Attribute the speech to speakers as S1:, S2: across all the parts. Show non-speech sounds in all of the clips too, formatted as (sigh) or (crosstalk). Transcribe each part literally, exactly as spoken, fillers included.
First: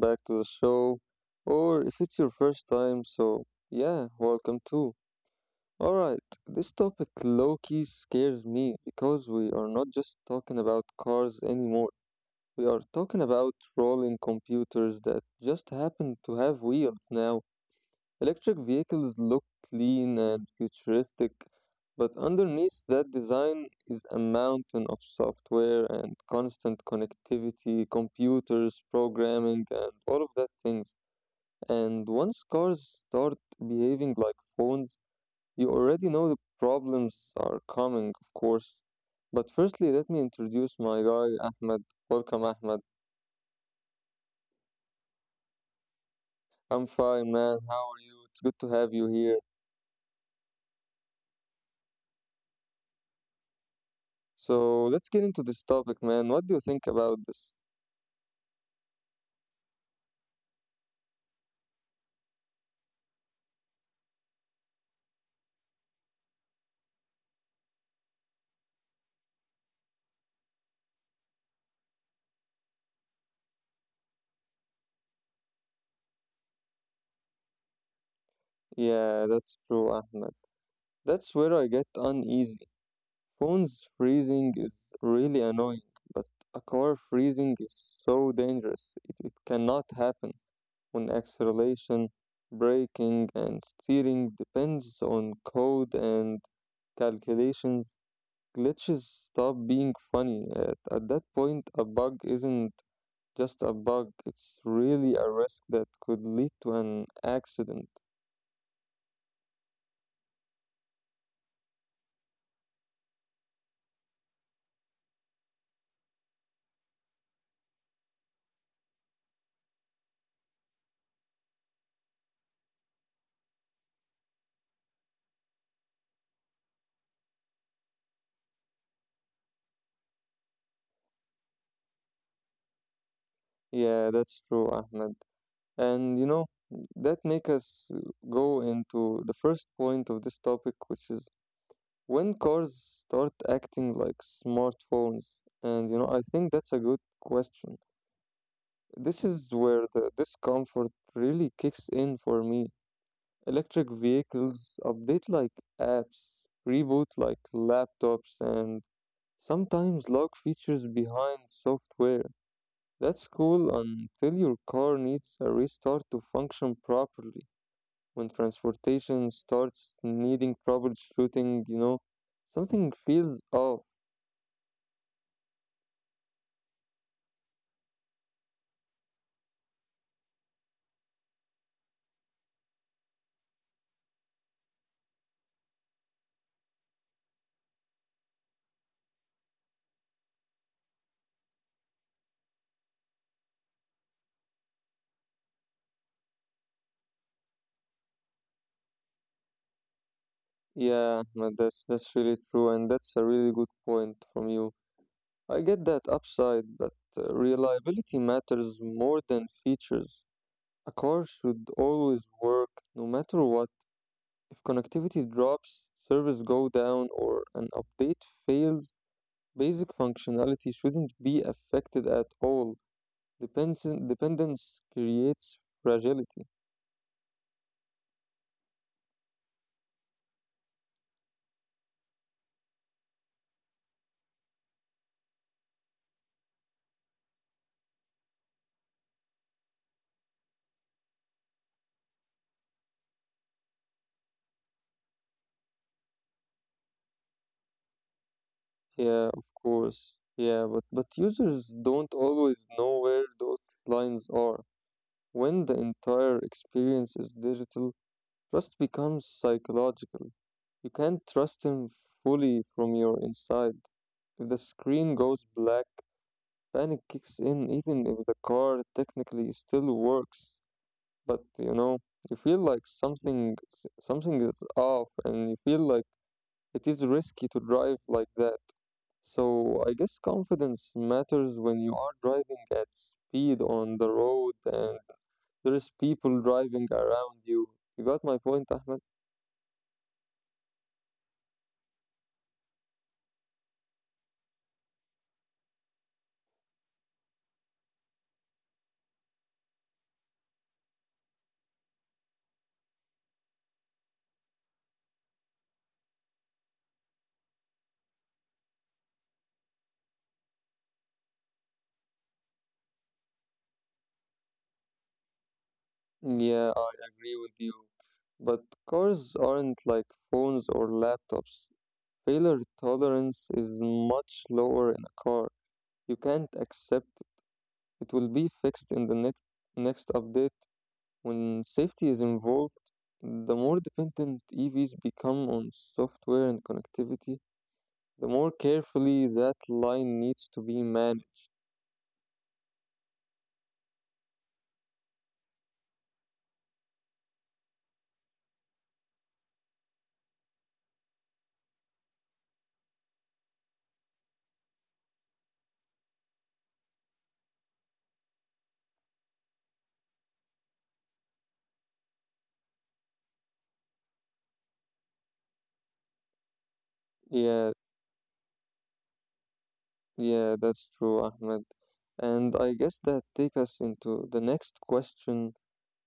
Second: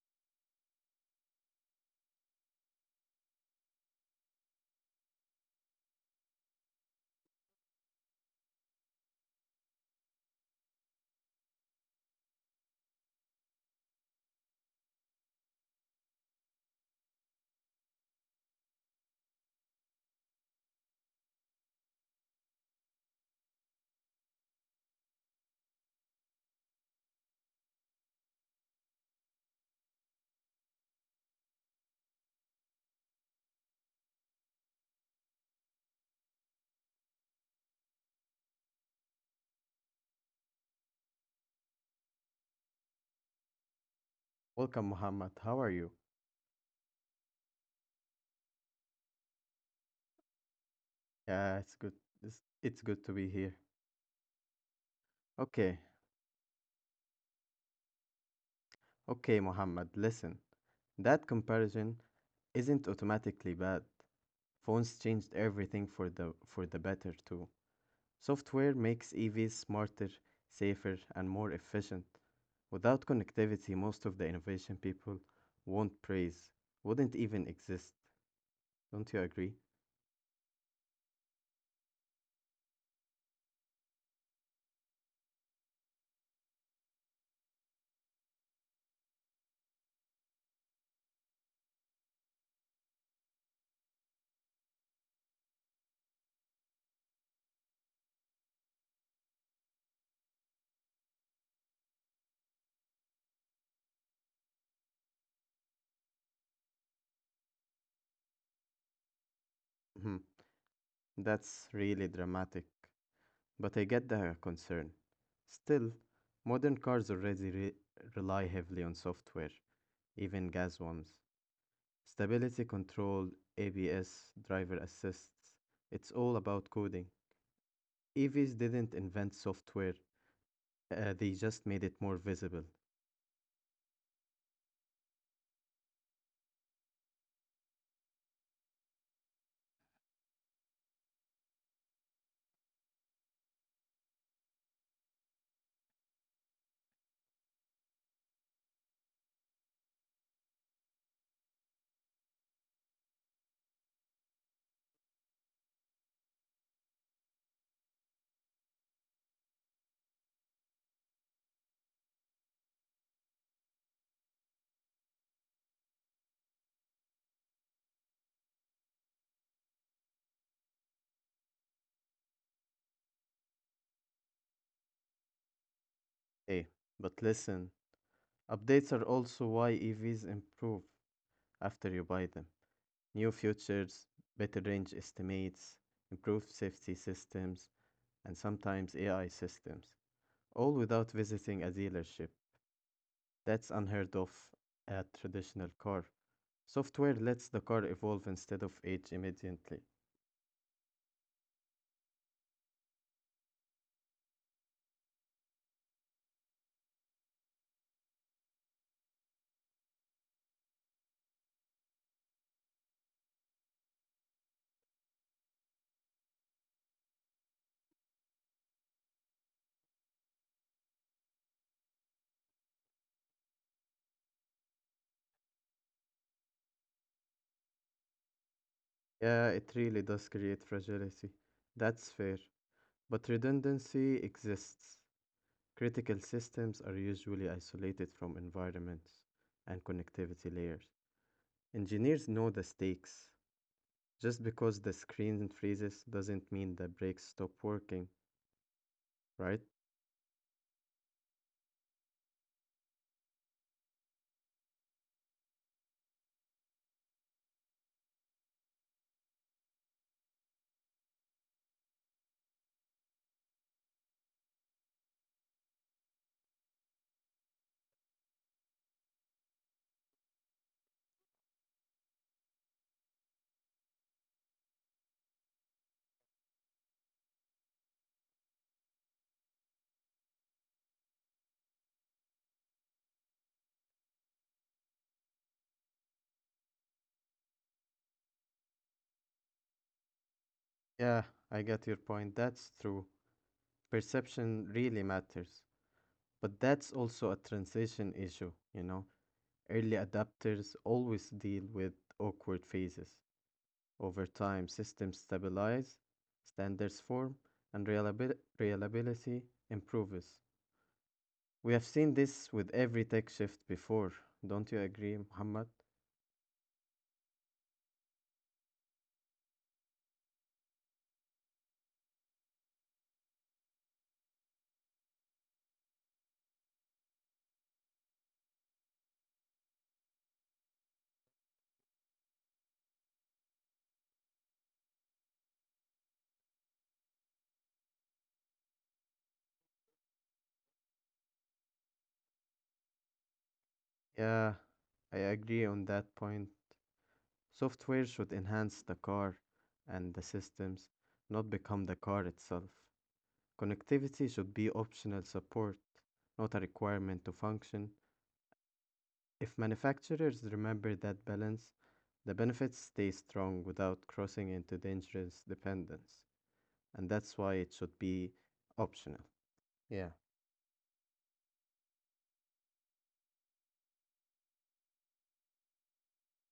S1: back to the show. Or if it's your first time, so yeah, welcome too. Alright, this topic low key scares me because we are not just talking about cars anymore. We are talking about rolling computers that just happen to have wheels now. Electric vehicles look clean and futuristic, but underneath that design is a mountain of software and constant connectivity, computers, programming, and all of that things. And once cars start behaving like phones, you already know the problems are coming, of course. But firstly, let me introduce my guy, Ahmed. Welcome, Ahmed.
S2: Welcome, Muhammad. How are you?
S1: I'm fine, man. How are you? It's good to have you here.
S2: Yeah, it's good. It's, it's good to be here.
S1: So let's get
S2: Okay,
S1: into this topic, man. What do you think about this?
S2: okay, Muhammad. Listen, that comparison isn't automatically bad. Phones changed everything for the for the better too. Software makes E Vs smarter, safer, and more efficient. Without connectivity, most of the innovation people won't praise wouldn't even exist. Don't you agree?
S1: Yeah, that's true, Ahmed. That's where I get uneasy. Phones freezing is really annoying, but a car freezing is so dangerous. It, it cannot happen when acceleration, braking, and steering depends on code and calculations. Glitches stop being funny. At, at that point, a bug isn't just a bug. It's really a risk that could lead to an accident.
S2: Mhm. That's really dramatic. But I get the concern. Still, modern cars already re- rely heavily on software, even gas ones. Stability control, A B S, driver assists. It's all about coding. E Vs didn't invent software, uh, they just made it more visible.
S1: Yeah, that's true, Ahmed. And you know, that make us go into the first point of this topic, which is when cars start acting like smartphones. And you know, I think that's a good question. This is where the discomfort really kicks in for me. Electric vehicles update like apps, reboot like laptops, and sometimes luck features behind software. That's cool until your car needs a restart to function properly. When transportation starts needing troubleshooting, you know, something feels off.
S2: Hey, but listen, updates are also why E Vs improve after you buy them. New features, better range estimates, improved safety systems, and sometimes A I systems, all without visiting a dealership. That's unheard of at traditional car. Software lets the car evolve instead of age immediately.
S1: Yeah, Ahmed, that's that's really true, and that's a really good point from you. I get that upside, but uh, reliability matters more than features. A car should always work, no matter what connectivity drops, servers go down, or an update fails, basic functionality shouldn't be affected at all. Depends- dependence creates fragility.
S2: Yeah, it really does create fragility. That's fair. But redundancy exists. Critical systems are usually isolated from environments and connectivity layers. Engineers know the stakes. Just because the screen freezes doesn't mean the brakes stop working, right?
S1: Yeah, of course. Yeah, but, but users don't always know where those lines are. When the entire experience is digital, trust becomes psychological. You can't trust him fully from your inside. If the screen goes black, panic kicks in even if the car technically still works, but you know, you feel like something something is off and you feel like it is risky to drive like that. So I guess confidence matters when you are driving at speed on the road and there's people driving around you. You got my point, Ahmed?
S2: Yeah, I get your point. That's true. Perception really matters. But that's also a transition issue, you know. Early adapters always deal with awkward phases. Over time, systems stabilize, standards form, and reliabil- reliability improves. We have seen this with every tech shift before. Don't you agree, Muhammad?
S1: Yeah, I agree with you. But cars aren't like phones or laptops. Failure tolerance is much lower in a car. You can't accept it it will be fixed in the next next update. When safety is involved, the more dependent E Vs become on software and connectivity, the more carefully that line needs to be managed.
S2: Yeah, I agree on that point. Software should enhance the car and the systems, not become the car itself. Connectivity should be optional support, not a requirement to function. If manufacturers remember that balance, the benefits stay strong without crossing into dangerous dependence, and that's why it should
S1: Yeah,
S2: be optional. Yeah.
S1: yeah, that's true, Ahmed. And I guess that takes us into the next question,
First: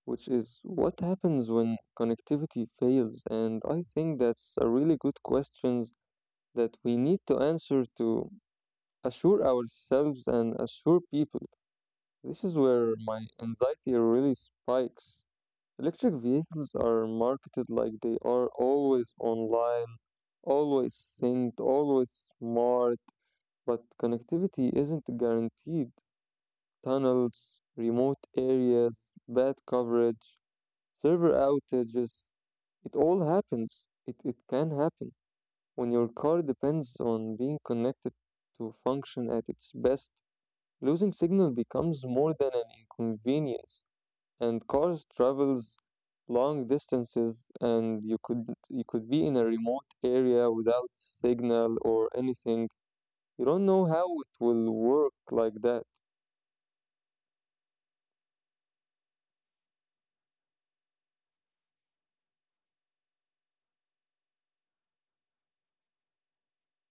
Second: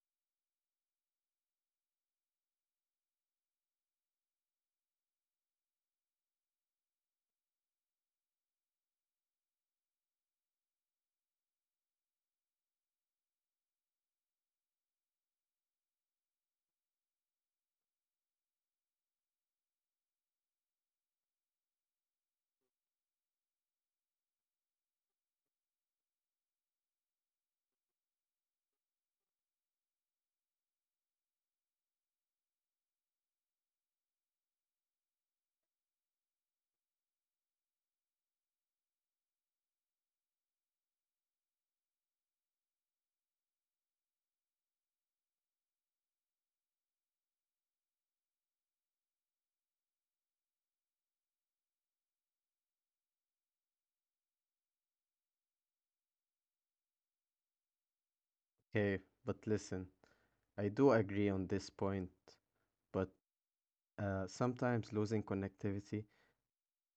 S1: which is what happens when connectivity fails. And I think that's a really good question that we need to answer to assure ourselves and assure people. This is where my anxiety really spikes. Electric vehicles are marketed like they are always online, always synced, always smart, but connectivity isn't guaranteed. Tunnels, remote areas, bad coverage, server outages. It all happens. It, it can happen when your car depends on being connected to function at its best. Losing signal becomes more than an inconvenience, and cars travels long distances, and you could you could be in a remote area without signal or anything. You don't know how it will work like that.
S2: Okay, but listen, I do agree on this point, but uh, sometimes losing connectivity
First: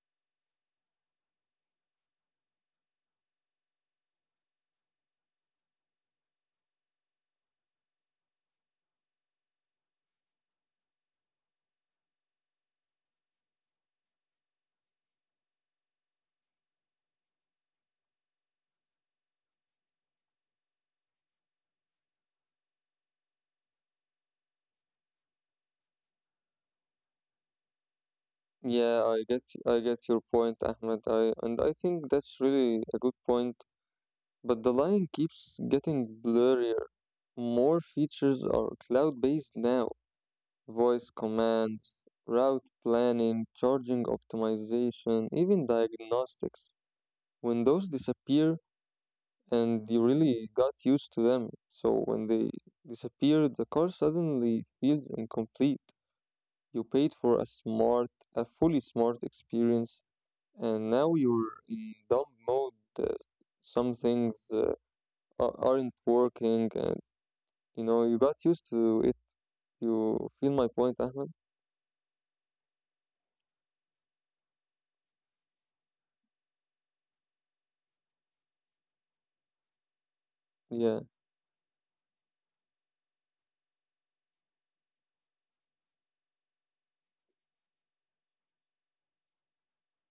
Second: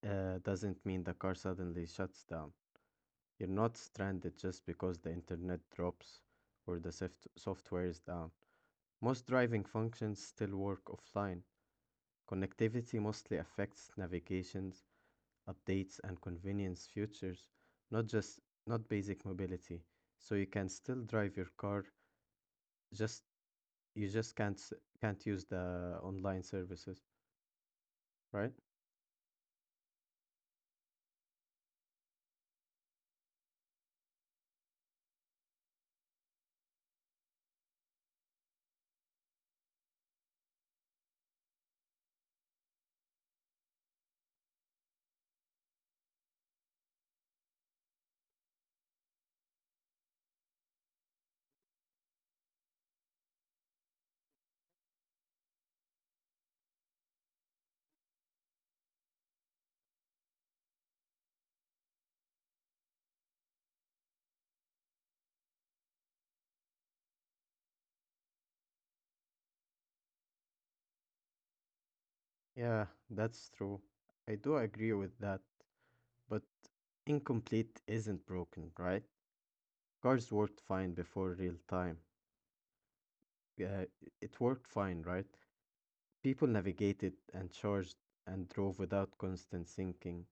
S2: uh, doesn't mean the car suddenly shuts down. You're not stranded just because the internet drops or the soft software is down. Most driving functions still work offline. Connectivity mostly affects navigations, updates, and convenience features, not just not basic mobility. So you can still drive your car, just you just can't s- can't use the online services, right?
S1: Yeah, I get I get your point, Ahmed. I and I think that's really a good point. But the line keeps getting blurrier. More features are cloud based now, voice commands, route planning, charging optimization, even diagnostics. When those disappear, and you really got used to them, so when they disappear, the car suddenly feels incomplete. You paid for a smart, a fully smart experience, and now you're in dumb mode. Uh, some things uh, a- aren't working, and you know, you got used to it. You feel my point, Ahmed?
S2: Yeah, that's true. I do agree with that, but incomplete isn't broken, right? Cars worked fine
S1: Yeah,
S2: before real time. Yeah, it worked fine, right? People navigated and charged and drove without constant thinking.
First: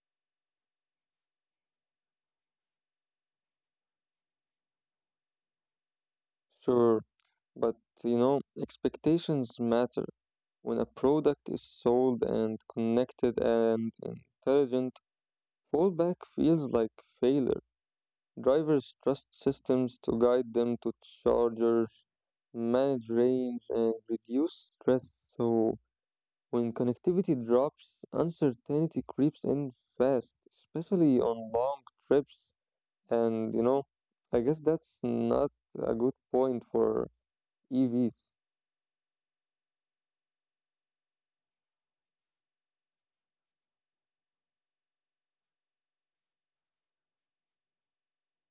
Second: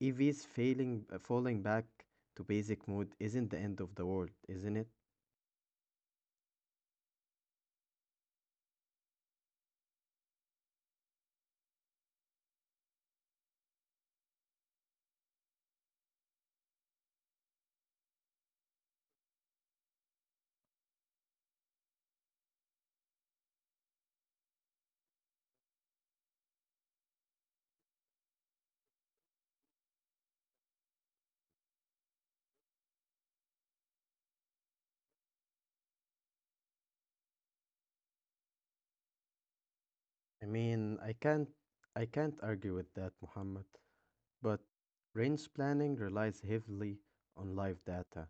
S2: E Vs failing, uh, falling back to basic mode isn't the end of the world, isn't it?
S1: sure. But, you know, expectations matter. When a product is sold and connected and intelligent, fallback feels like failure. Drivers trust systems to guide them to chargers, manage range, and reduce stress. So, when connectivity drops, uncertainty creeps in fast, especially on long trips. And you know, I guess that's not a good point for E Vs.
S2: I mean, I can't, I can't argue with that, Muhammad. But range planning relies heavily on live data.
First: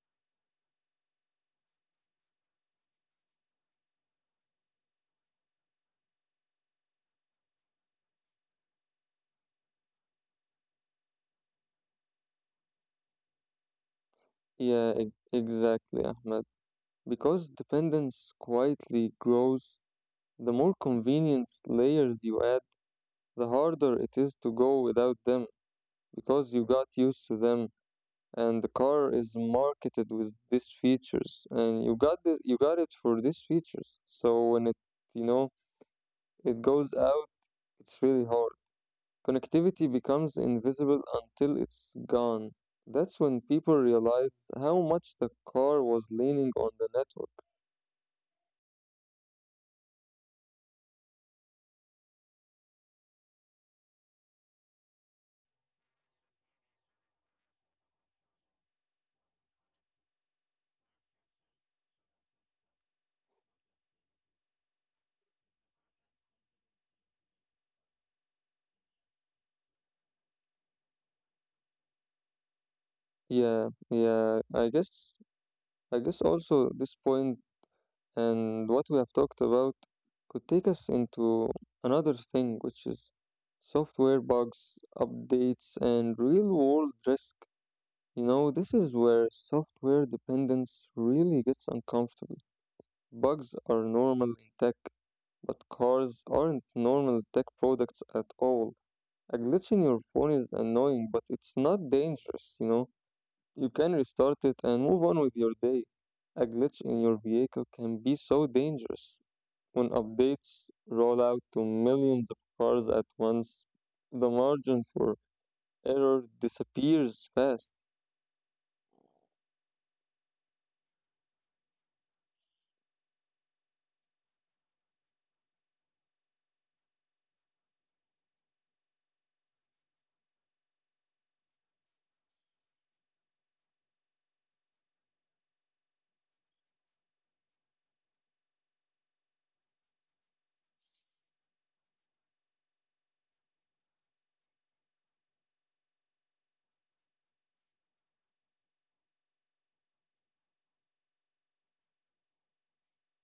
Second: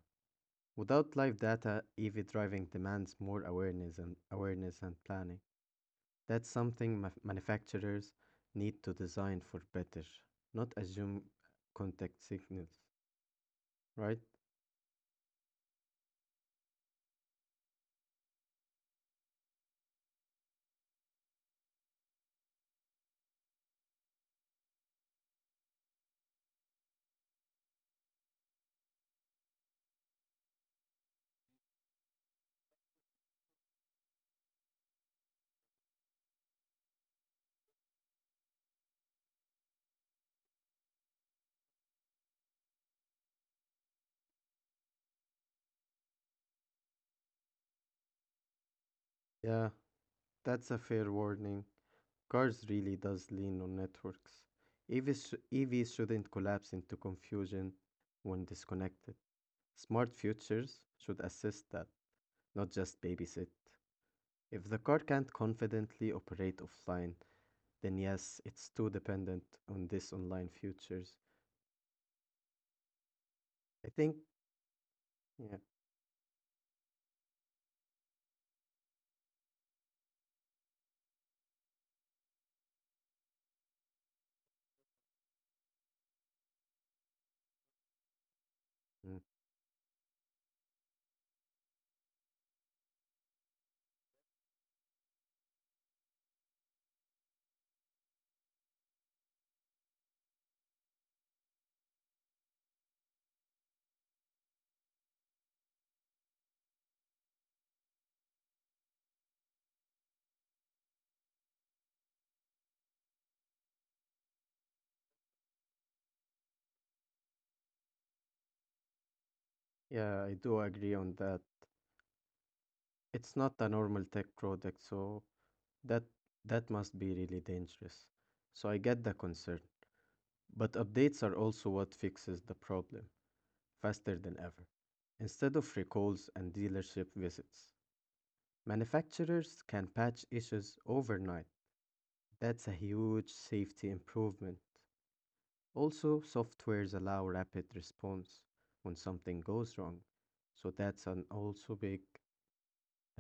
S2: Without live data, E V driving demands more awareness and awareness and planning. That's something ma- manufacturers need to design for better, not assume contact signals, right?
S1: Yeah, e- exactly, Ahmed. Because dependence quietly grows, the more convenience layers you add, the harder it is to go without them because you got used to them and the car is marketed with these features and you got the, you got it for these features. So when it, you know, it goes out, it's really hard. Connectivity becomes invisible until it's gone. That's when people realize how much the car was leaning on the network.
S2: Yeah, that's a fair warning. Cars really does lean on networks. E Vs, sh- E Vs shouldn't collapse into confusion when disconnected. Smart futures should assist that, not just babysit. If the car can't confidently operate offline, then yes, it's too dependent on these online futures.
S1: Yeah,
S2: I think,
S1: yeah, I guess
S2: yeah,
S1: I guess also this point and what we have talked about could take us into another thing, which is software bugs, updates, and real-world risk. You know, this is where
S2: mm,
S1: software dependence really gets uncomfortable. Bugs are normal in tech, but cars aren't normal tech products at all. A glitch in your phone is annoying, but it's not dangerous, you know. You can restart it and move on with your day. A glitch in your vehicle can be so dangerous. When updates roll out to millions of cars at once, the margin for error disappears fast.
S2: yeah, I do agree on that. It's not a normal tech product, so that that must be really dangerous. So I get the concern. But updates are also what fixes the problem faster than ever. Instead of recalls and dealership visits, manufacturers can patch issues overnight. That's a huge safety improvement. Also, softwares allow rapid response when something goes wrong. So that's an also big,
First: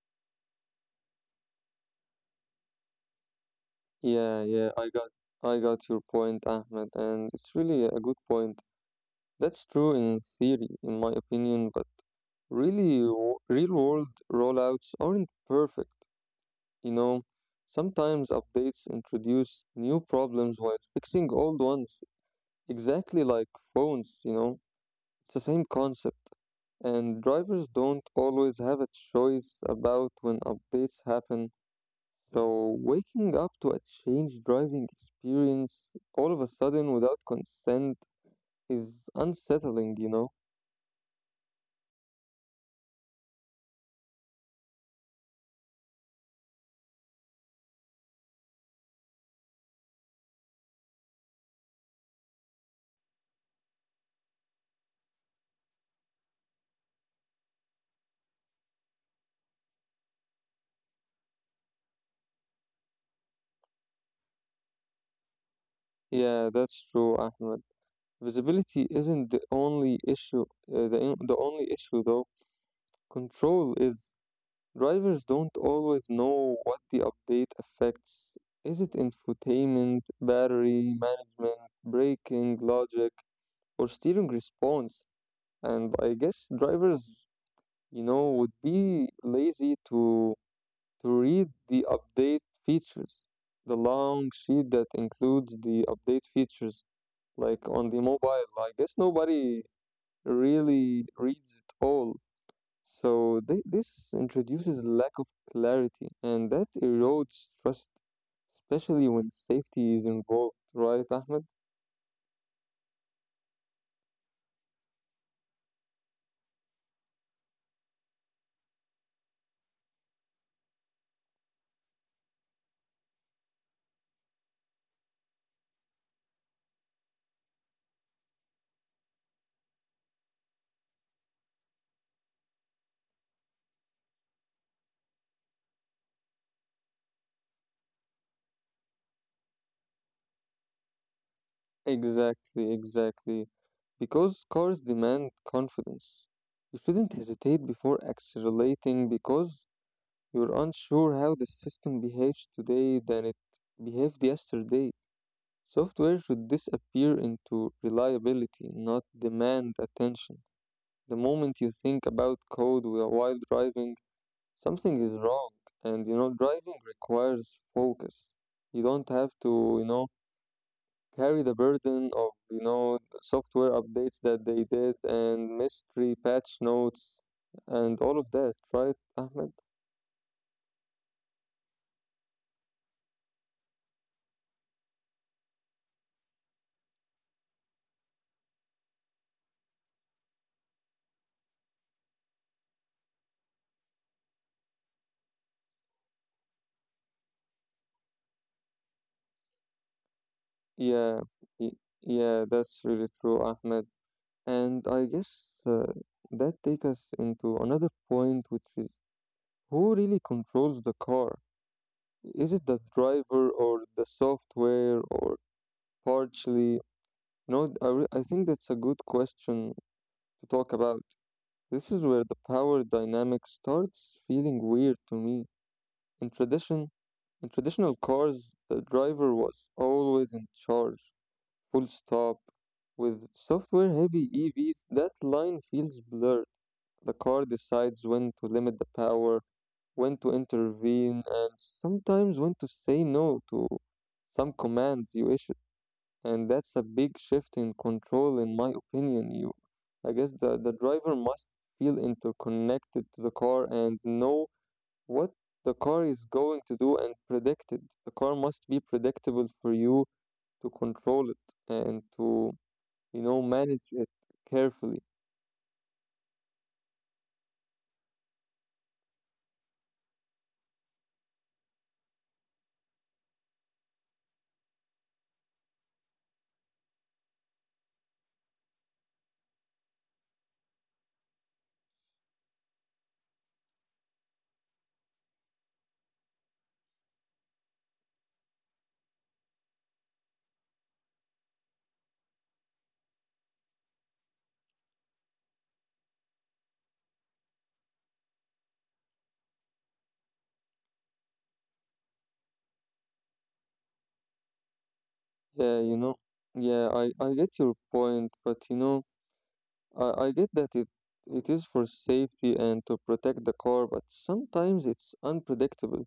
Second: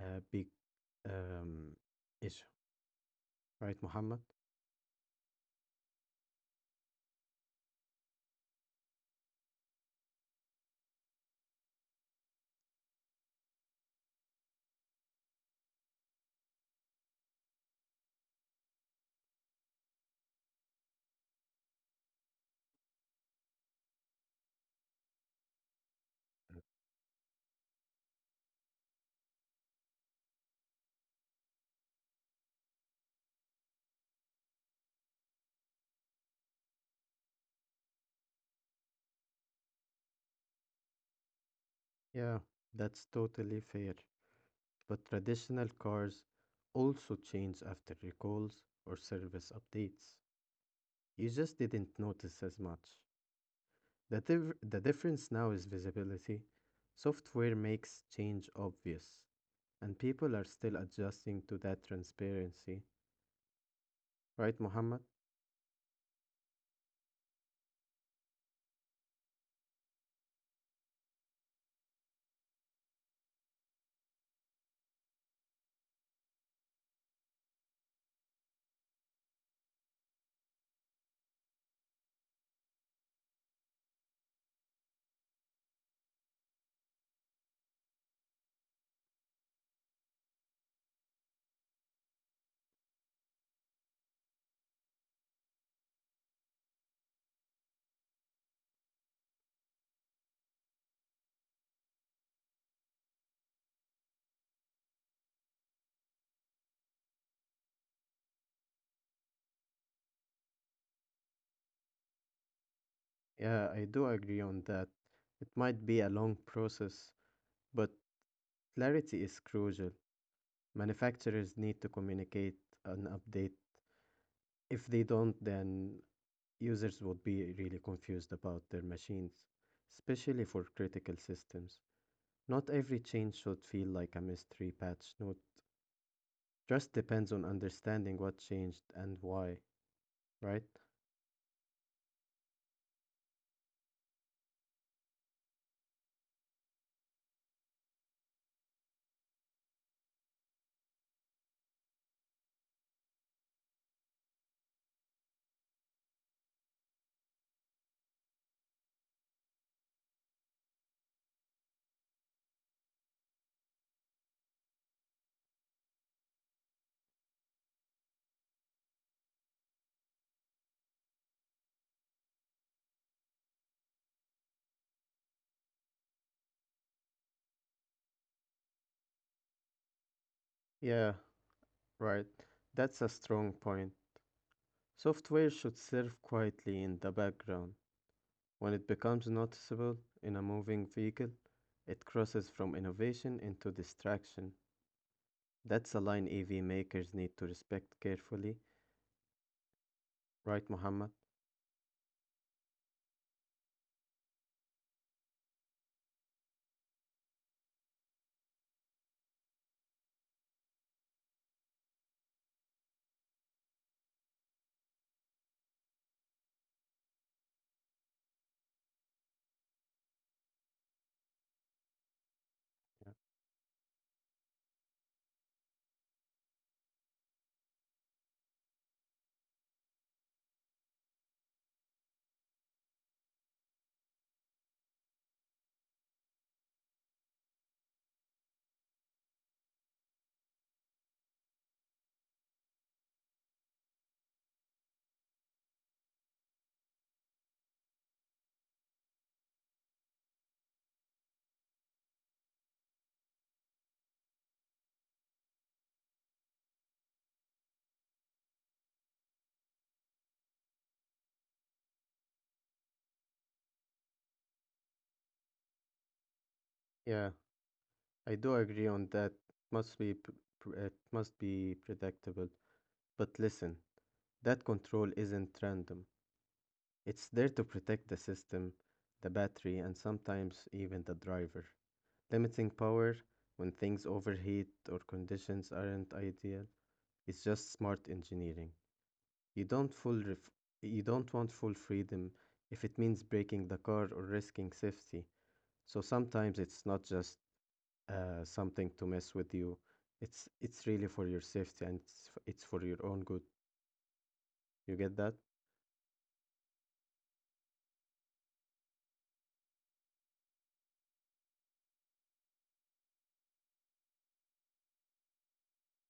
S2: uh, big um, issue, right, Muhammad?
S1: Yeah, yeah, I got I got your point, Ahmed, and it's really a good point. That's true in theory, in my opinion, but really, w- real world rollouts aren't perfect. You know, sometimes updates introduce new problems while fixing old ones, exactly like phones, you know, it's the same concept. And drivers don't always have a choice about when updates happen. So, waking up to a changed driving experience all of a sudden without consent is unsettling, you know?
S2: Yeah, that's totally fair. But traditional cars also change after recalls or service updates. You just didn't notice as much. The, div- the difference now is visibility. Software makes change obvious, and people are still adjusting to that transparency. Right, Mohammed?
S1: Yeah, that's true, Ahmed. Visibility isn't the only issue, uh, the, in- the only issue though. Control is. Drivers don't always know what the update affects. Is it infotainment, battery management, braking, logic, or steering response? And I guess drivers, you know, would be lazy to to read the update features, the long sheet that includes the update features like on the mobile. I guess nobody really reads it all. So thi- this introduces lack of clarity, and that erodes trust, especially when safety is involved, right, Ahmed?
S2: Yeah, I do agree on that. It might be a long process, but clarity is crucial. Manufacturers need to communicate an update. If they don't, then users would be really confused about their machines, especially for critical systems. Not every change should feel like a mystery patch note. Just depends on understanding what changed and why, right?
S1: Exactly, exactly. Because cars demand confidence. You shouldn't hesitate before accelerating because you're unsure how the system behaves today than it behaved yesterday. Software should disappear into reliability, not demand attention. The moment you think about code whi- while driving, something is wrong. And you know, driving requires focus. You don't have to, you know, carry the burden of, you know, software updates that they did and mystery patch notes and all of that, right, Ahmed?
S2: Yeah, right. That's a strong point. Software should serve quietly in the background. When it becomes noticeable in a moving vehicle, it crosses from innovation into distraction. That's a line E V makers need to respect carefully, right, Muhammad?
S1: Yeah, y- yeah, that's really true, Ahmed. And I guess uh, that takes us into another point, which is who really controls the car? Is it the driver or the software or partially? No, I, re- I think that's a good question to talk about. This is where the power dynamic starts feeling weird to me. In tradition, in traditional cars, the driver was always in charge, full stop. With software-heavy E Vs, that line feels blurred. The car decides when to limit the power, when to intervene, and sometimes when to say no to some commands you issue. And that's a big shift in control, in my opinion. You, I guess the, the driver must feel interconnected to the car and know what the car is going to do and predict it. The car must be predictable for you to control it and to, you know, manage it carefully.
S2: Yeah. I do agree on that. Must be p- pr- It must be predictable. But listen, that control isn't random. It's there to protect the system, the battery, and sometimes even the driver. Limiting power when things overheat or conditions aren't ideal is just smart engineering. You don't full ref- you don't want full freedom if it means breaking the car or risking safety. So sometimes it's not just uh, something to mess with you. It's it's really for your safety and it's, f- it's for your own good. You get that?
S1: Yeah, you know, yeah, I, I get your point, but you know, I, I get that it it is for safety and to protect the car, but sometimes it's unpredictable.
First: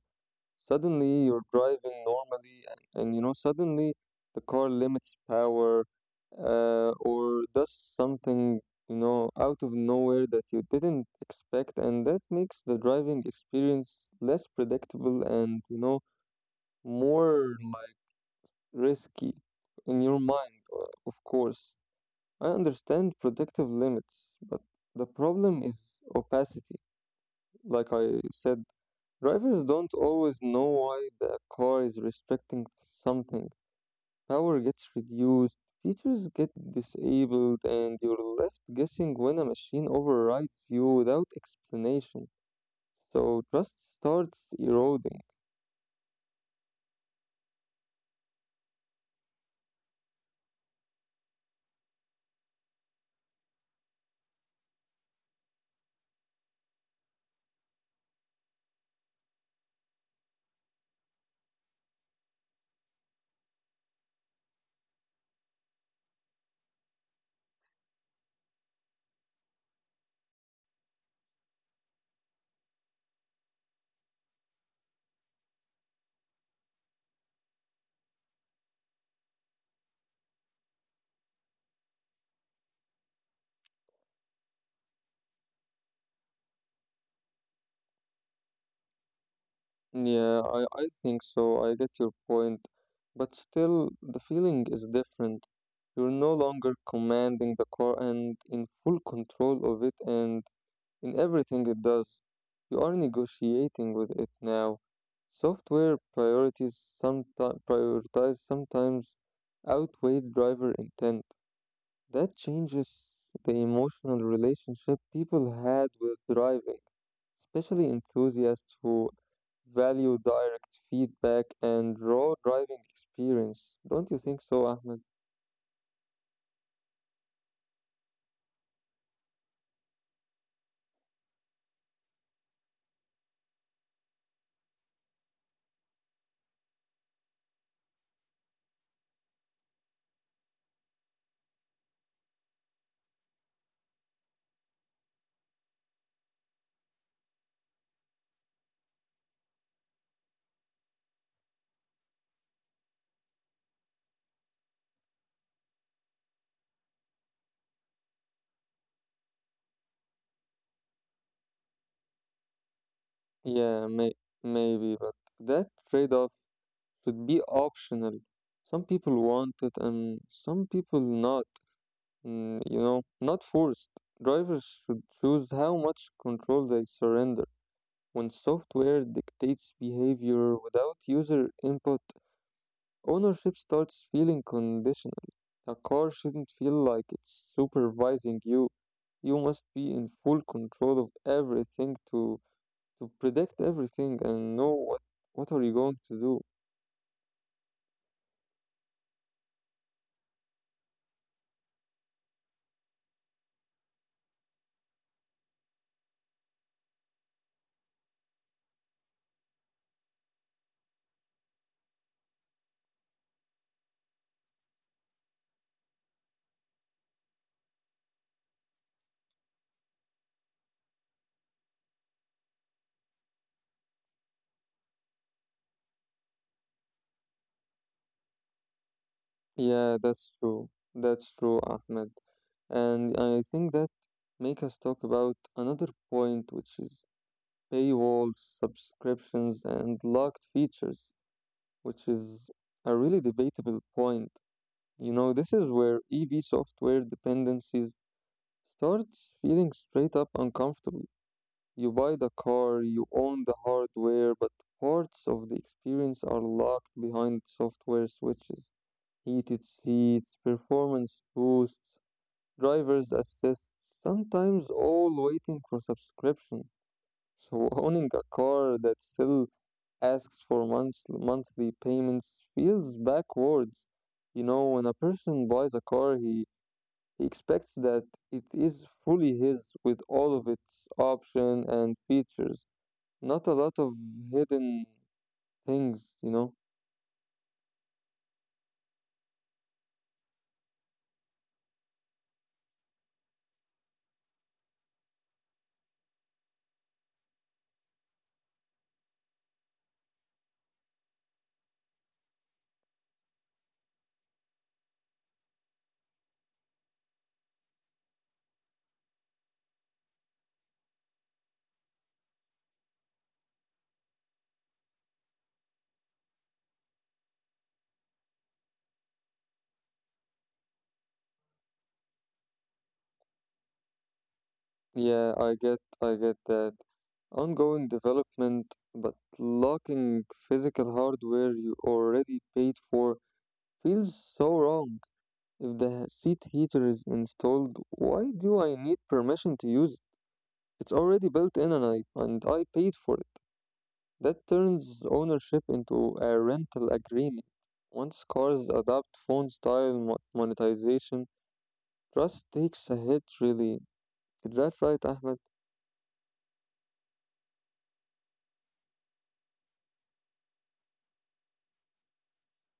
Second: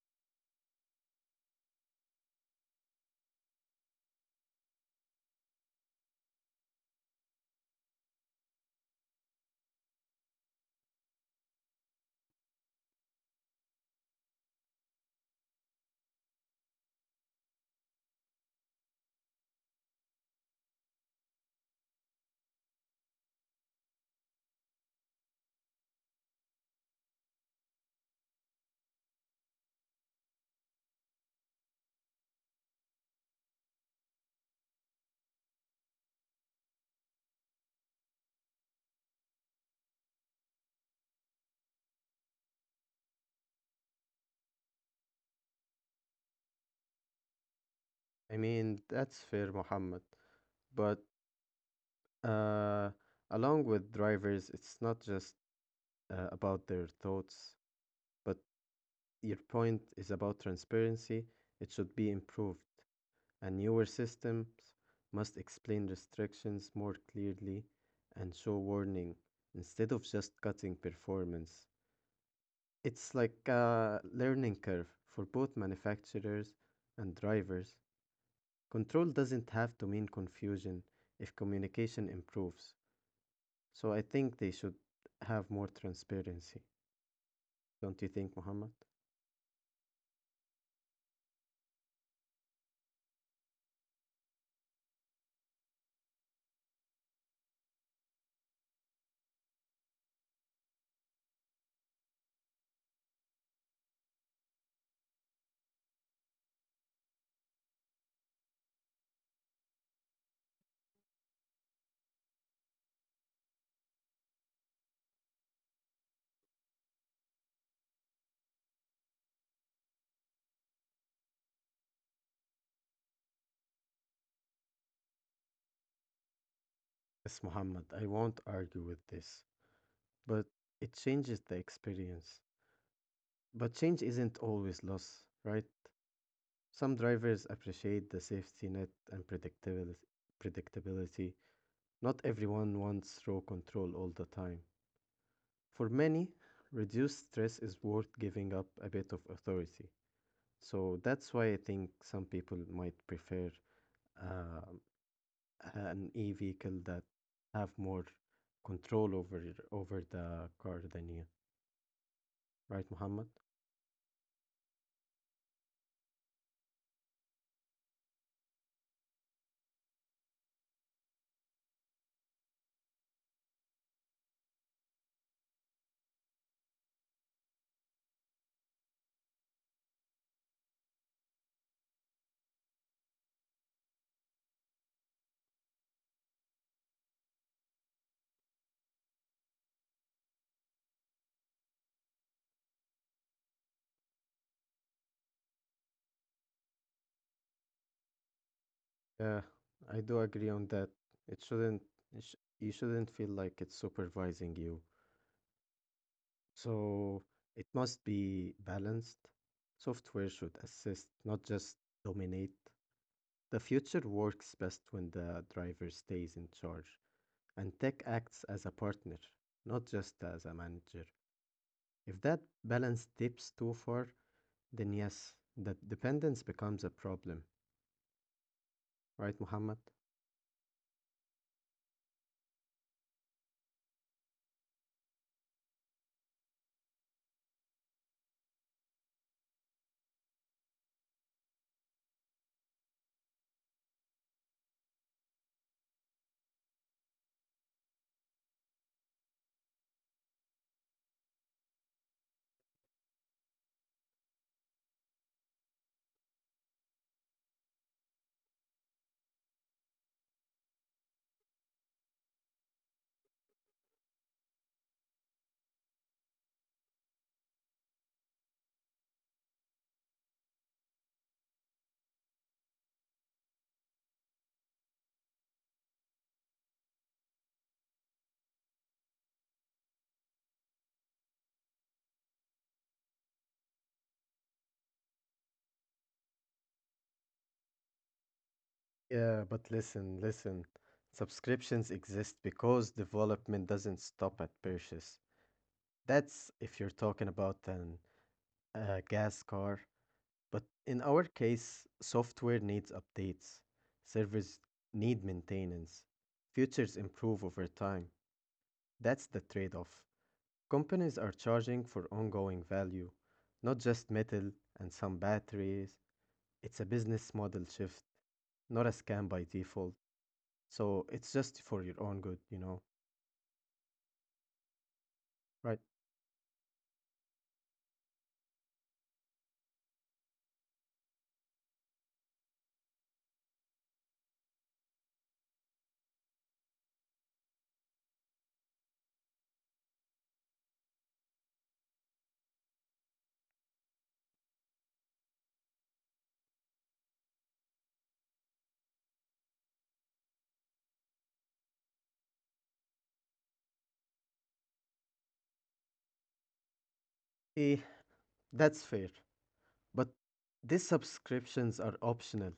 S1: Suddenly you're driving normally and, and you know, suddenly the car limits power uh, or does something, you know, out of nowhere that you didn't expect, and that makes the driving experience less predictable and, you know, more risky in your mind, o- of course. I understand protective limits, but the problem is opacity. Like I said, drivers don't always know why the car is restricting something. Power gets reduced, features get disabled, and you're left guessing when a machine overrides you without explanation. So trust starts eroding.
S2: I mean, that's fair, Muhammad. But uh, along with drivers, it's not just uh, about their thoughts, but your point is about transparency. It should be improved, and newer systems must explain restrictions more clearly and show warning instead of just cutting performance. It's like a learning curve for both manufacturers and drivers. Control doesn't have to mean confusion if communication improves. So I think they should have more transparency. Don't you think, Muhammad?
S1: Yeah, I, I think so. I get your point. But still, the feeling is different. You're no longer commanding the car and in full control of it and in everything it does. You are negotiating with it now. Software priorities sometimes prioritize sometimes outweigh driver intent. That changes the emotional relationship people had with driving, especially enthusiasts who value direct feedback and raw driving experience. Don't you think so, Ahmed?
S2: Yes, Muhammad, I won't argue with this, but it changes the experience. But change isn't always loss, right? Some drivers appreciate the safety net and predictability. Predictability. Not everyone wants raw control all the time. For many, reduced stress is worth giving up a bit of authority. So that's why I think some people might prefer um an e-vehicle that have more control over over the car than you, right, Muhammad?
S1: Yeah, may- maybe, but that trade off should be optional. Some people want it and some people not, mm, you know, not forced. Drivers should choose how much control they surrender. When software dictates behavior without user input, ownership starts feeling conditional. A car shouldn't feel like it's supervising you. You must be in full control of everything to to predict everything and know what what are you going to do.
S2: Yeah, I do agree on that. It shouldn't it sh You shouldn't feel like it's supervising you. So it must be balanced. Software should assist, not just dominate. The future works best when the driver stays in charge and tech acts as a partner, not just as a manager. If that balance dips too far, then yes, that dependence becomes a problem. Right, Muhammad?
S1: Yeah, that's true. That's true, Ahmed. And I think that make us talk about another point, which is paywalls, subscriptions, and locked features, which is a really debatable point. You know, this is where E V software dependencies starts feeling straight up uncomfortable. You buy the car, you own the hardware, but parts of the experience are locked behind software switches. Heated seats, performance boosts, driver's assist, sometimes all waiting for subscription. So (laughs) owning a car that still asks for month- monthly payments feels backwards. You know, when a person buys a car, he he expects that it is fully his with all of its options and features, not a lot of hidden things, you know?
S2: Yeah, but listen, listen. Subscriptions exist because development doesn't stop at purchase. That's if you're talking about an, a gas car. But in our case, software needs updates, servers need maintenance, futures improve over time. That's the trade off. Companies are charging for ongoing value, not just metal and some batteries. It's a business model shift, not a scam by default. So it's just for your own good, you know?
S1: Yeah, I get,
S2: Right.
S1: I get that. Ongoing development, but locking physical hardware you already paid for feels so wrong. If the seat heater is installed, why do I need permission to use it? It's already built in and I, and I paid for it. That turns ownership into a rental agreement. Once cars adopt phone style mo- monetization, trust takes a hit really. Is that right, Ahmed?
S2: Eh, that's fair. But these subscriptions are optional.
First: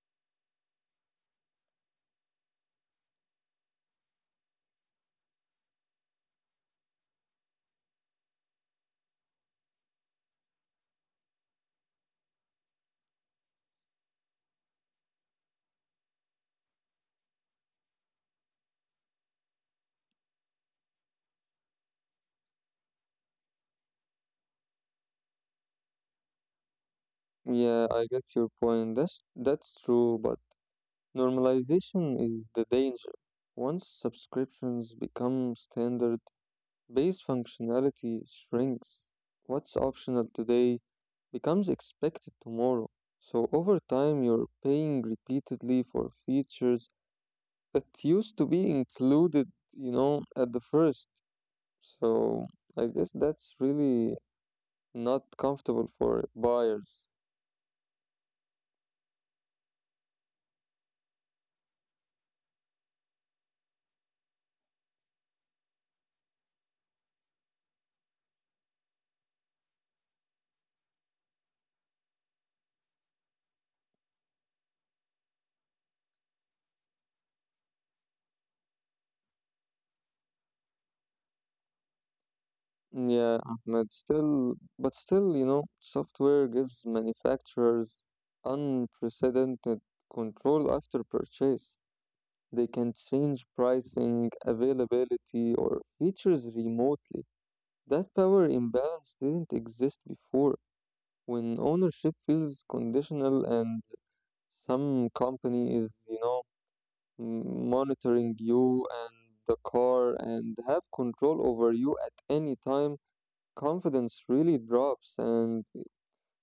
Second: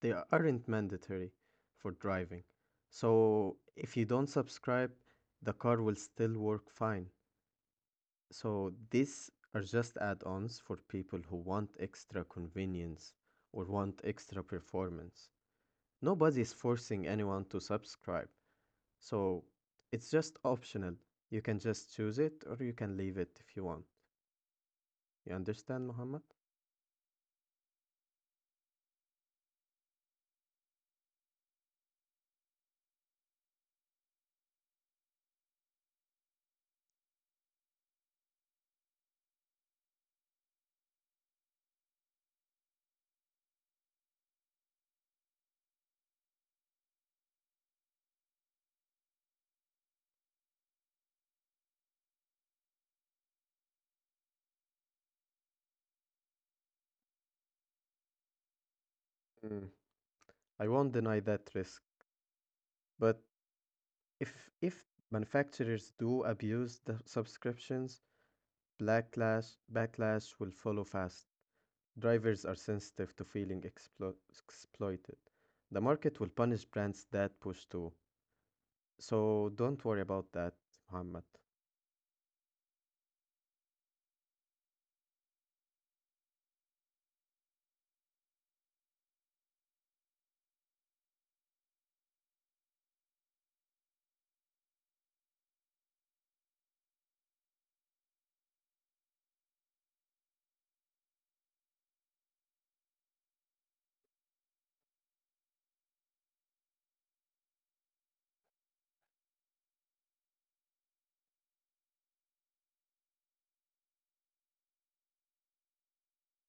S2: They aren't mandatory for driving. So if you don't subscribe, the car will still work fine. So these are just add-ons for people who want extra convenience or want extra performance. Nobody is forcing anyone to subscribe. So it's just optional. You can just choose it or you can leave it if you want. You understand, Muhammad?
S1: Yeah, I get your point. That's, that's true, but normalization is the danger. Once subscriptions become standard, base functionality shrinks. What's optional today becomes expected tomorrow. So over time, you're paying repeatedly for features it used to be included, you know, at the first. So I guess that's really not comfortable for buyers.
S2: Mm. I won't deny that risk, but If if manufacturers do abuse the subscriptions, backlash backlash will follow fast. Drivers are sensitive to feeling explo- exploited. The market will punish brands that push too. So don't worry about that, Muhammad.
S1: Yeah, but still, but still, you know, software gives manufacturers unprecedented control after purchase. They can change pricing, availability, or features remotely. That power imbalance didn't exist before. When ownership feels conditional and some company is, you know, m- monitoring you and the car and have control over you at any time. Confidence really drops, and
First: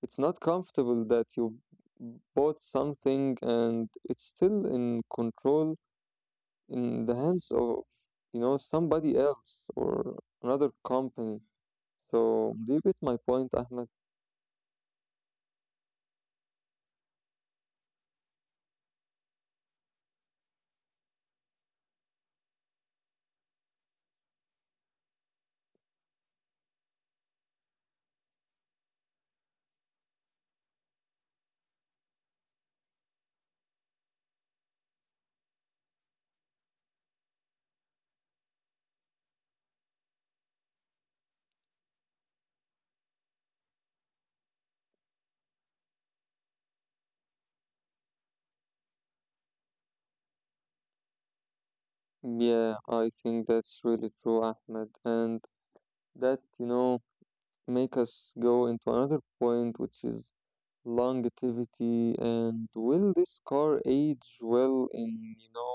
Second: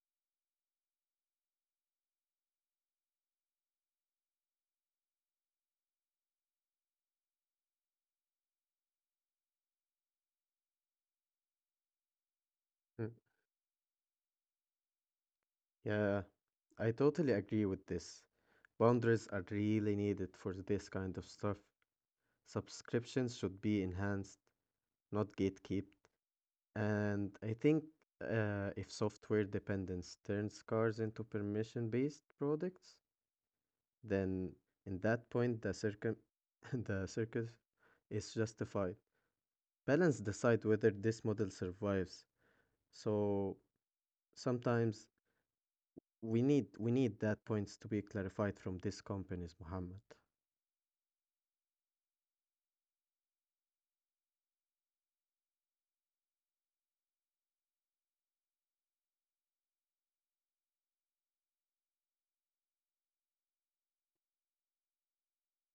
S1: it's not comfortable that you b- bought something and it's still in control in the hands of, you know, somebody else or another company. So, do you get
S2: Mm.
S1: my point, Ahmed?
S2: Yeah, I totally agree with this. Boundaries are really needed for this kind of stuff. Subscriptions should be enhanced, not gatekept. And I think uh, if software dependence turns cars into permission based products, then in that point the circum (laughs) the circus is justified. Balance decide whether this model survives. So sometimes we need we need that points to be clarified from these companies, Muhammad.
S1: Yeah, I think that's really true, Ahmed, and that, you know. Make us go into another point, which is longevity and will this car age well in, you know,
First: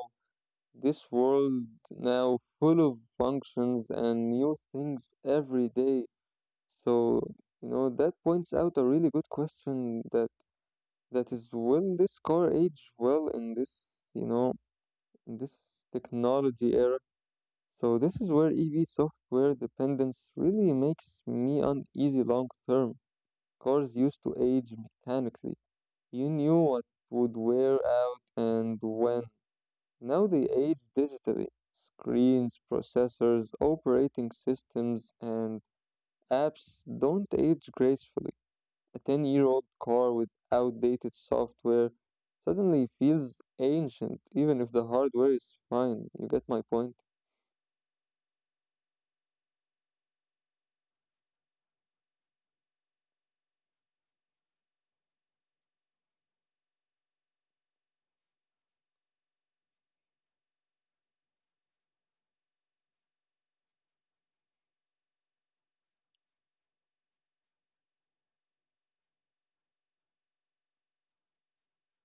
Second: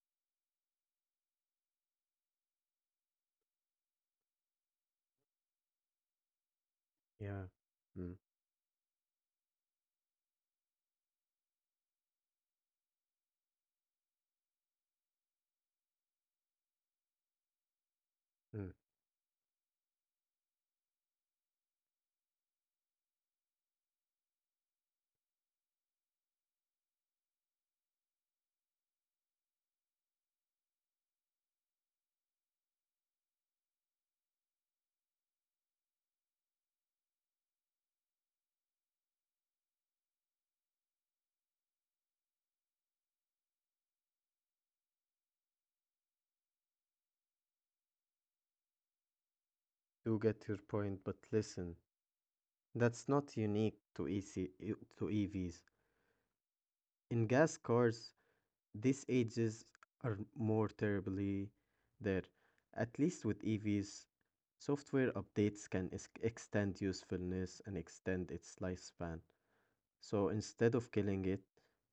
S1: this world now full of functions and new things every day. So,
S2: Yeah.
S1: you know, that
S2: Mm.
S1: points out a really good question that that is will this car age well in this, you know, in this technology era? So this is where
S2: Mm.
S1: E V software dependence really makes me uneasy long term. Cars used to age mechanically. You knew what would wear out and when. Now they age digitally. Screens, processors, operating systems, and apps don't age gracefully. A ten year old car with outdated software suddenly feels ancient, even if the hardware is fine. You get my point?
S2: Do get your point, but listen, that's not unique to E C to E Vs. In gas cars, these ages are more terribly there. At least with E Vs, software updates can ex- extend usefulness and extend its lifespan. So instead of killing it,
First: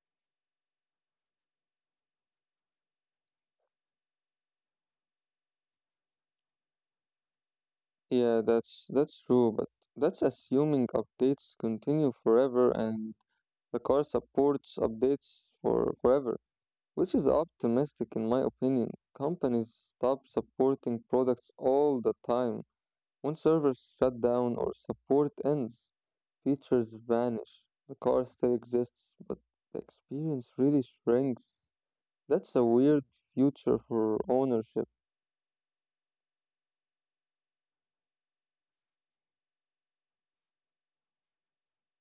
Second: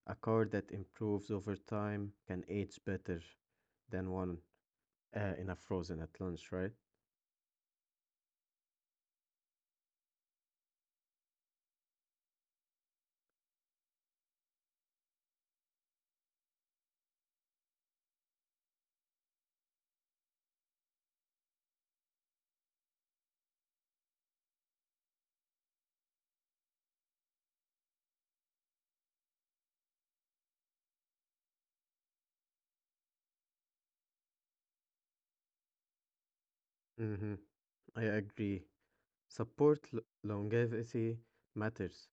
S2: a car that improves over time can age better than one uh, in a frozen at lunch, right?
S1: Yeah, that's that's true, but that's assuming updates continue forever and the car supports updates for forever, which is optimistic in my opinion. Companies stop supporting products all the time. When servers shut down or support ends, features vanish. The car still exists, but the experience really shrinks. That's a weird future for ownership.
S2: Mm-hmm. I agree. Support l- longevity matters.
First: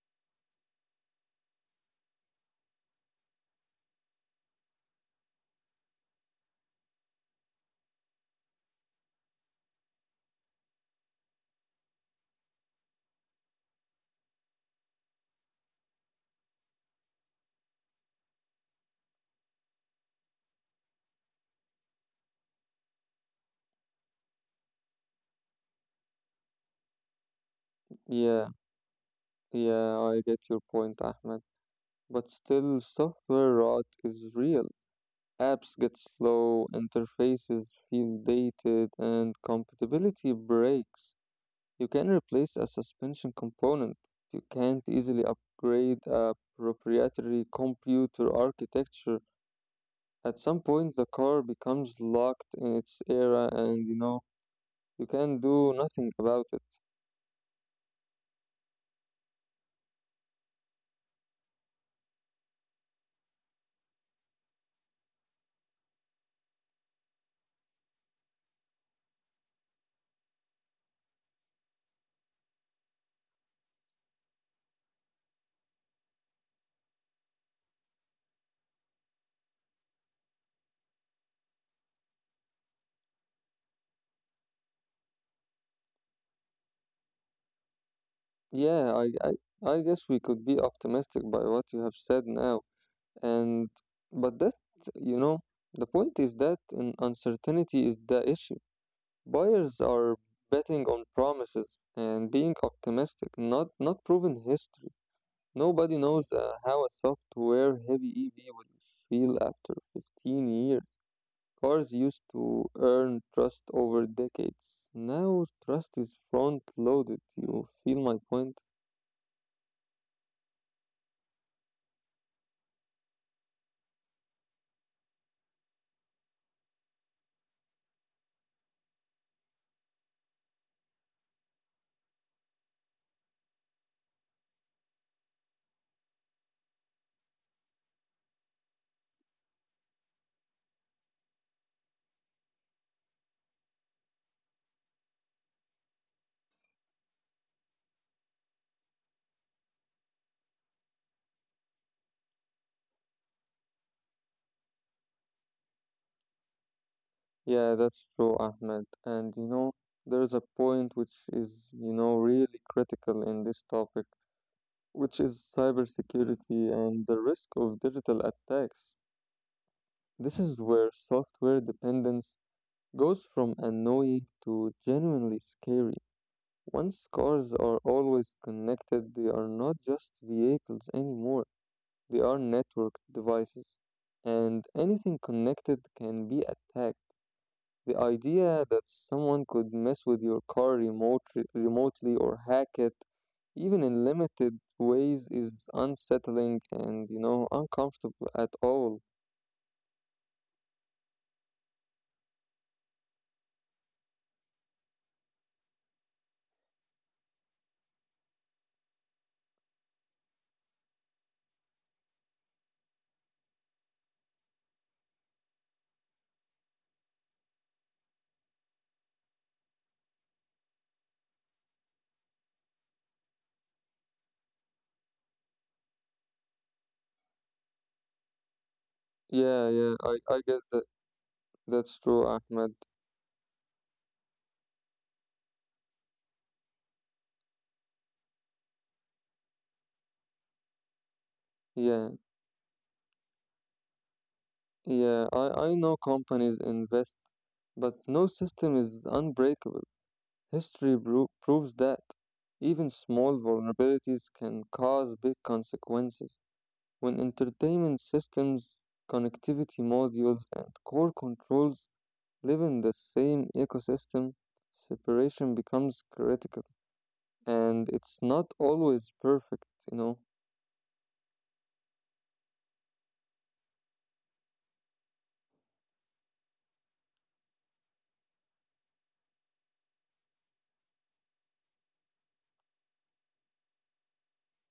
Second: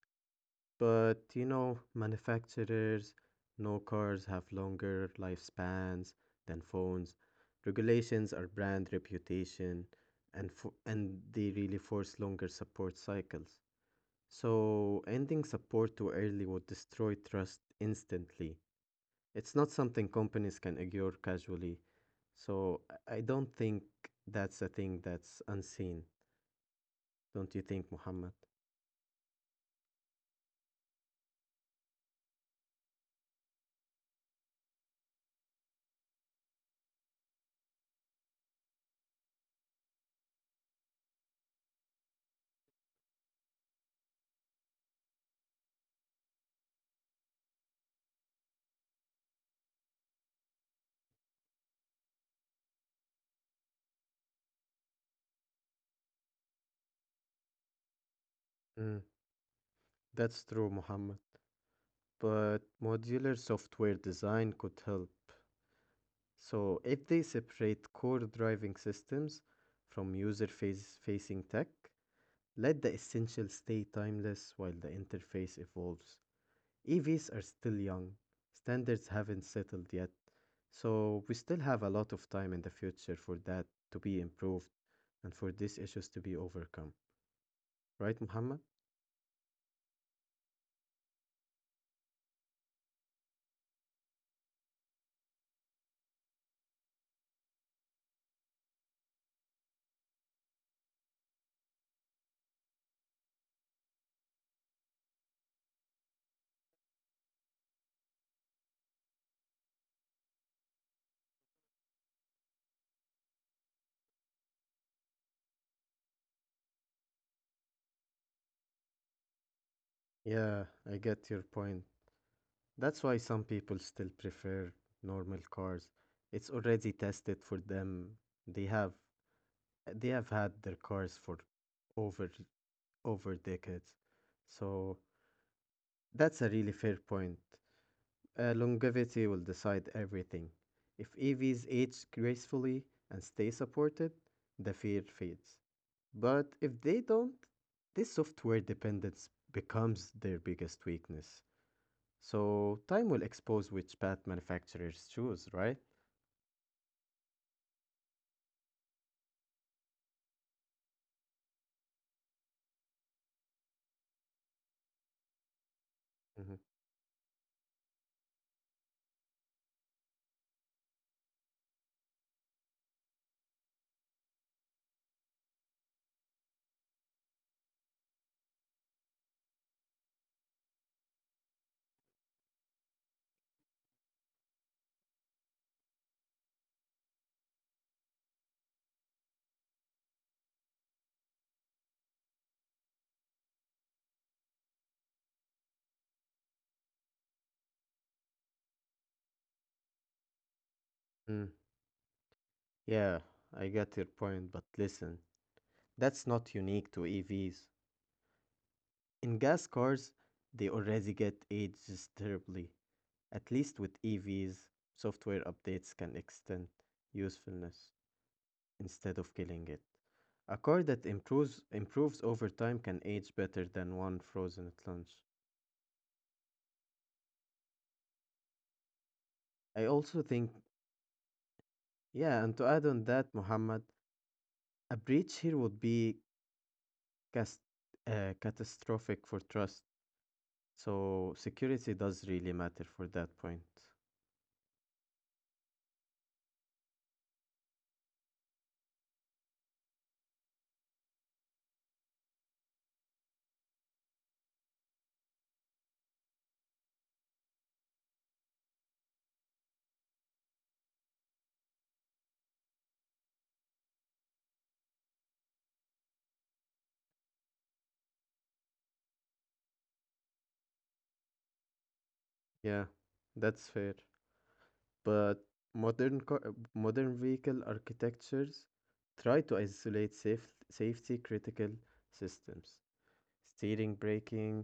S2: But you know, manufacturers know cars have longer lifespans than phones. Regulations are brand reputation, and fo- and they really force longer support cycles. So ending support too early would destroy trust instantly. It's not something companies can ignore casually. So I I don't think that's a thing that's unseen. Don't you think, Muhammad?
S1: Yeah, yeah, I get your point, Ahmed. But still, software rot is real. Apps get slow, interfaces feel dated, and compatibility breaks. You can replace a suspension component, but you can't easily upgrade a proprietary computer architecture. At some point, the car becomes locked in its era, and you know, you can do nothing about it.
S2: Mm, that's true, Muhammad. But modular software design could help. So, if they separate core driving systems from user face- facing tech, let the essential stay timeless while the interface evolves. E Vs are still young, standards haven't settled yet, so we still have a lot of time in the future for that to be improved and for these issues to be overcome. Right, Muhammad?
S1: Yeah, I, I, I guess we could be optimistic by what you have said now. And, but that, you know, the point is that in uncertainty is the issue. Buyers are betting on promises and being optimistic, not not proven history. Nobody knows uh, how a software heavy E V will feel after fifteen years. Cars used to earn trust over decades. Now trust is front loaded. You feel my point?
S2: Yeah, I get your point. That's why some people still prefer normal cars. It's already tested for them. They have they have had their cars for over over decades. So that's a really fair point. Uh, longevity will decide everything. If E Vs age gracefully and stay supported, the fear fades. But if they don't, this software dependence becomes their biggest weakness. So time will expose which path manufacturers choose, right?
S1: Yeah, that's true, Ahmed. And you know, there's a point which is, you know, really critical in this topic, which is
S2: Mhm.
S1: cybersecurity and the risk of digital attacks. This is where software dependence goes from annoying to genuinely scary. Once cars are always connected, they are not just vehicles anymore, they are network devices. And anything connected can be attacked. The idea that someone could mess with your car remote, remotely or hack it, even in limited ways, is unsettling and, you know, uncomfortable at all.
S2: Mm, Yeah, I get your point, but listen, that's not unique to E Vs. In gas cars, they already get aged terribly. At least with E Vs, software updates can extend usefulness instead of killing it. A car that improves improves over time can age better than one frozen at lunch.
S1: Yeah,
S2: I
S1: yeah, I,
S2: also
S1: I
S2: think,
S1: guess that. That's true,
S2: yeah, and to
S1: Ahmed.
S2: add on that, Muhammad, a breach here would be cas- uh, catastrophic for trust. So security
S1: Yeah,
S2: does really matter for that point.
S1: yeah, I, I know companies invest, but no system is unbreakable. History bro proves that. Even small vulnerabilities can cause big consequences. When entertainment systems, connectivity modules, and core controls live in the same ecosystem, separation becomes critical. And it's not always perfect, you know.
S2: Yeah, that's fair. But modern co- modern vehicle architectures try to isolate safe- safety critical systems. Steering, braking,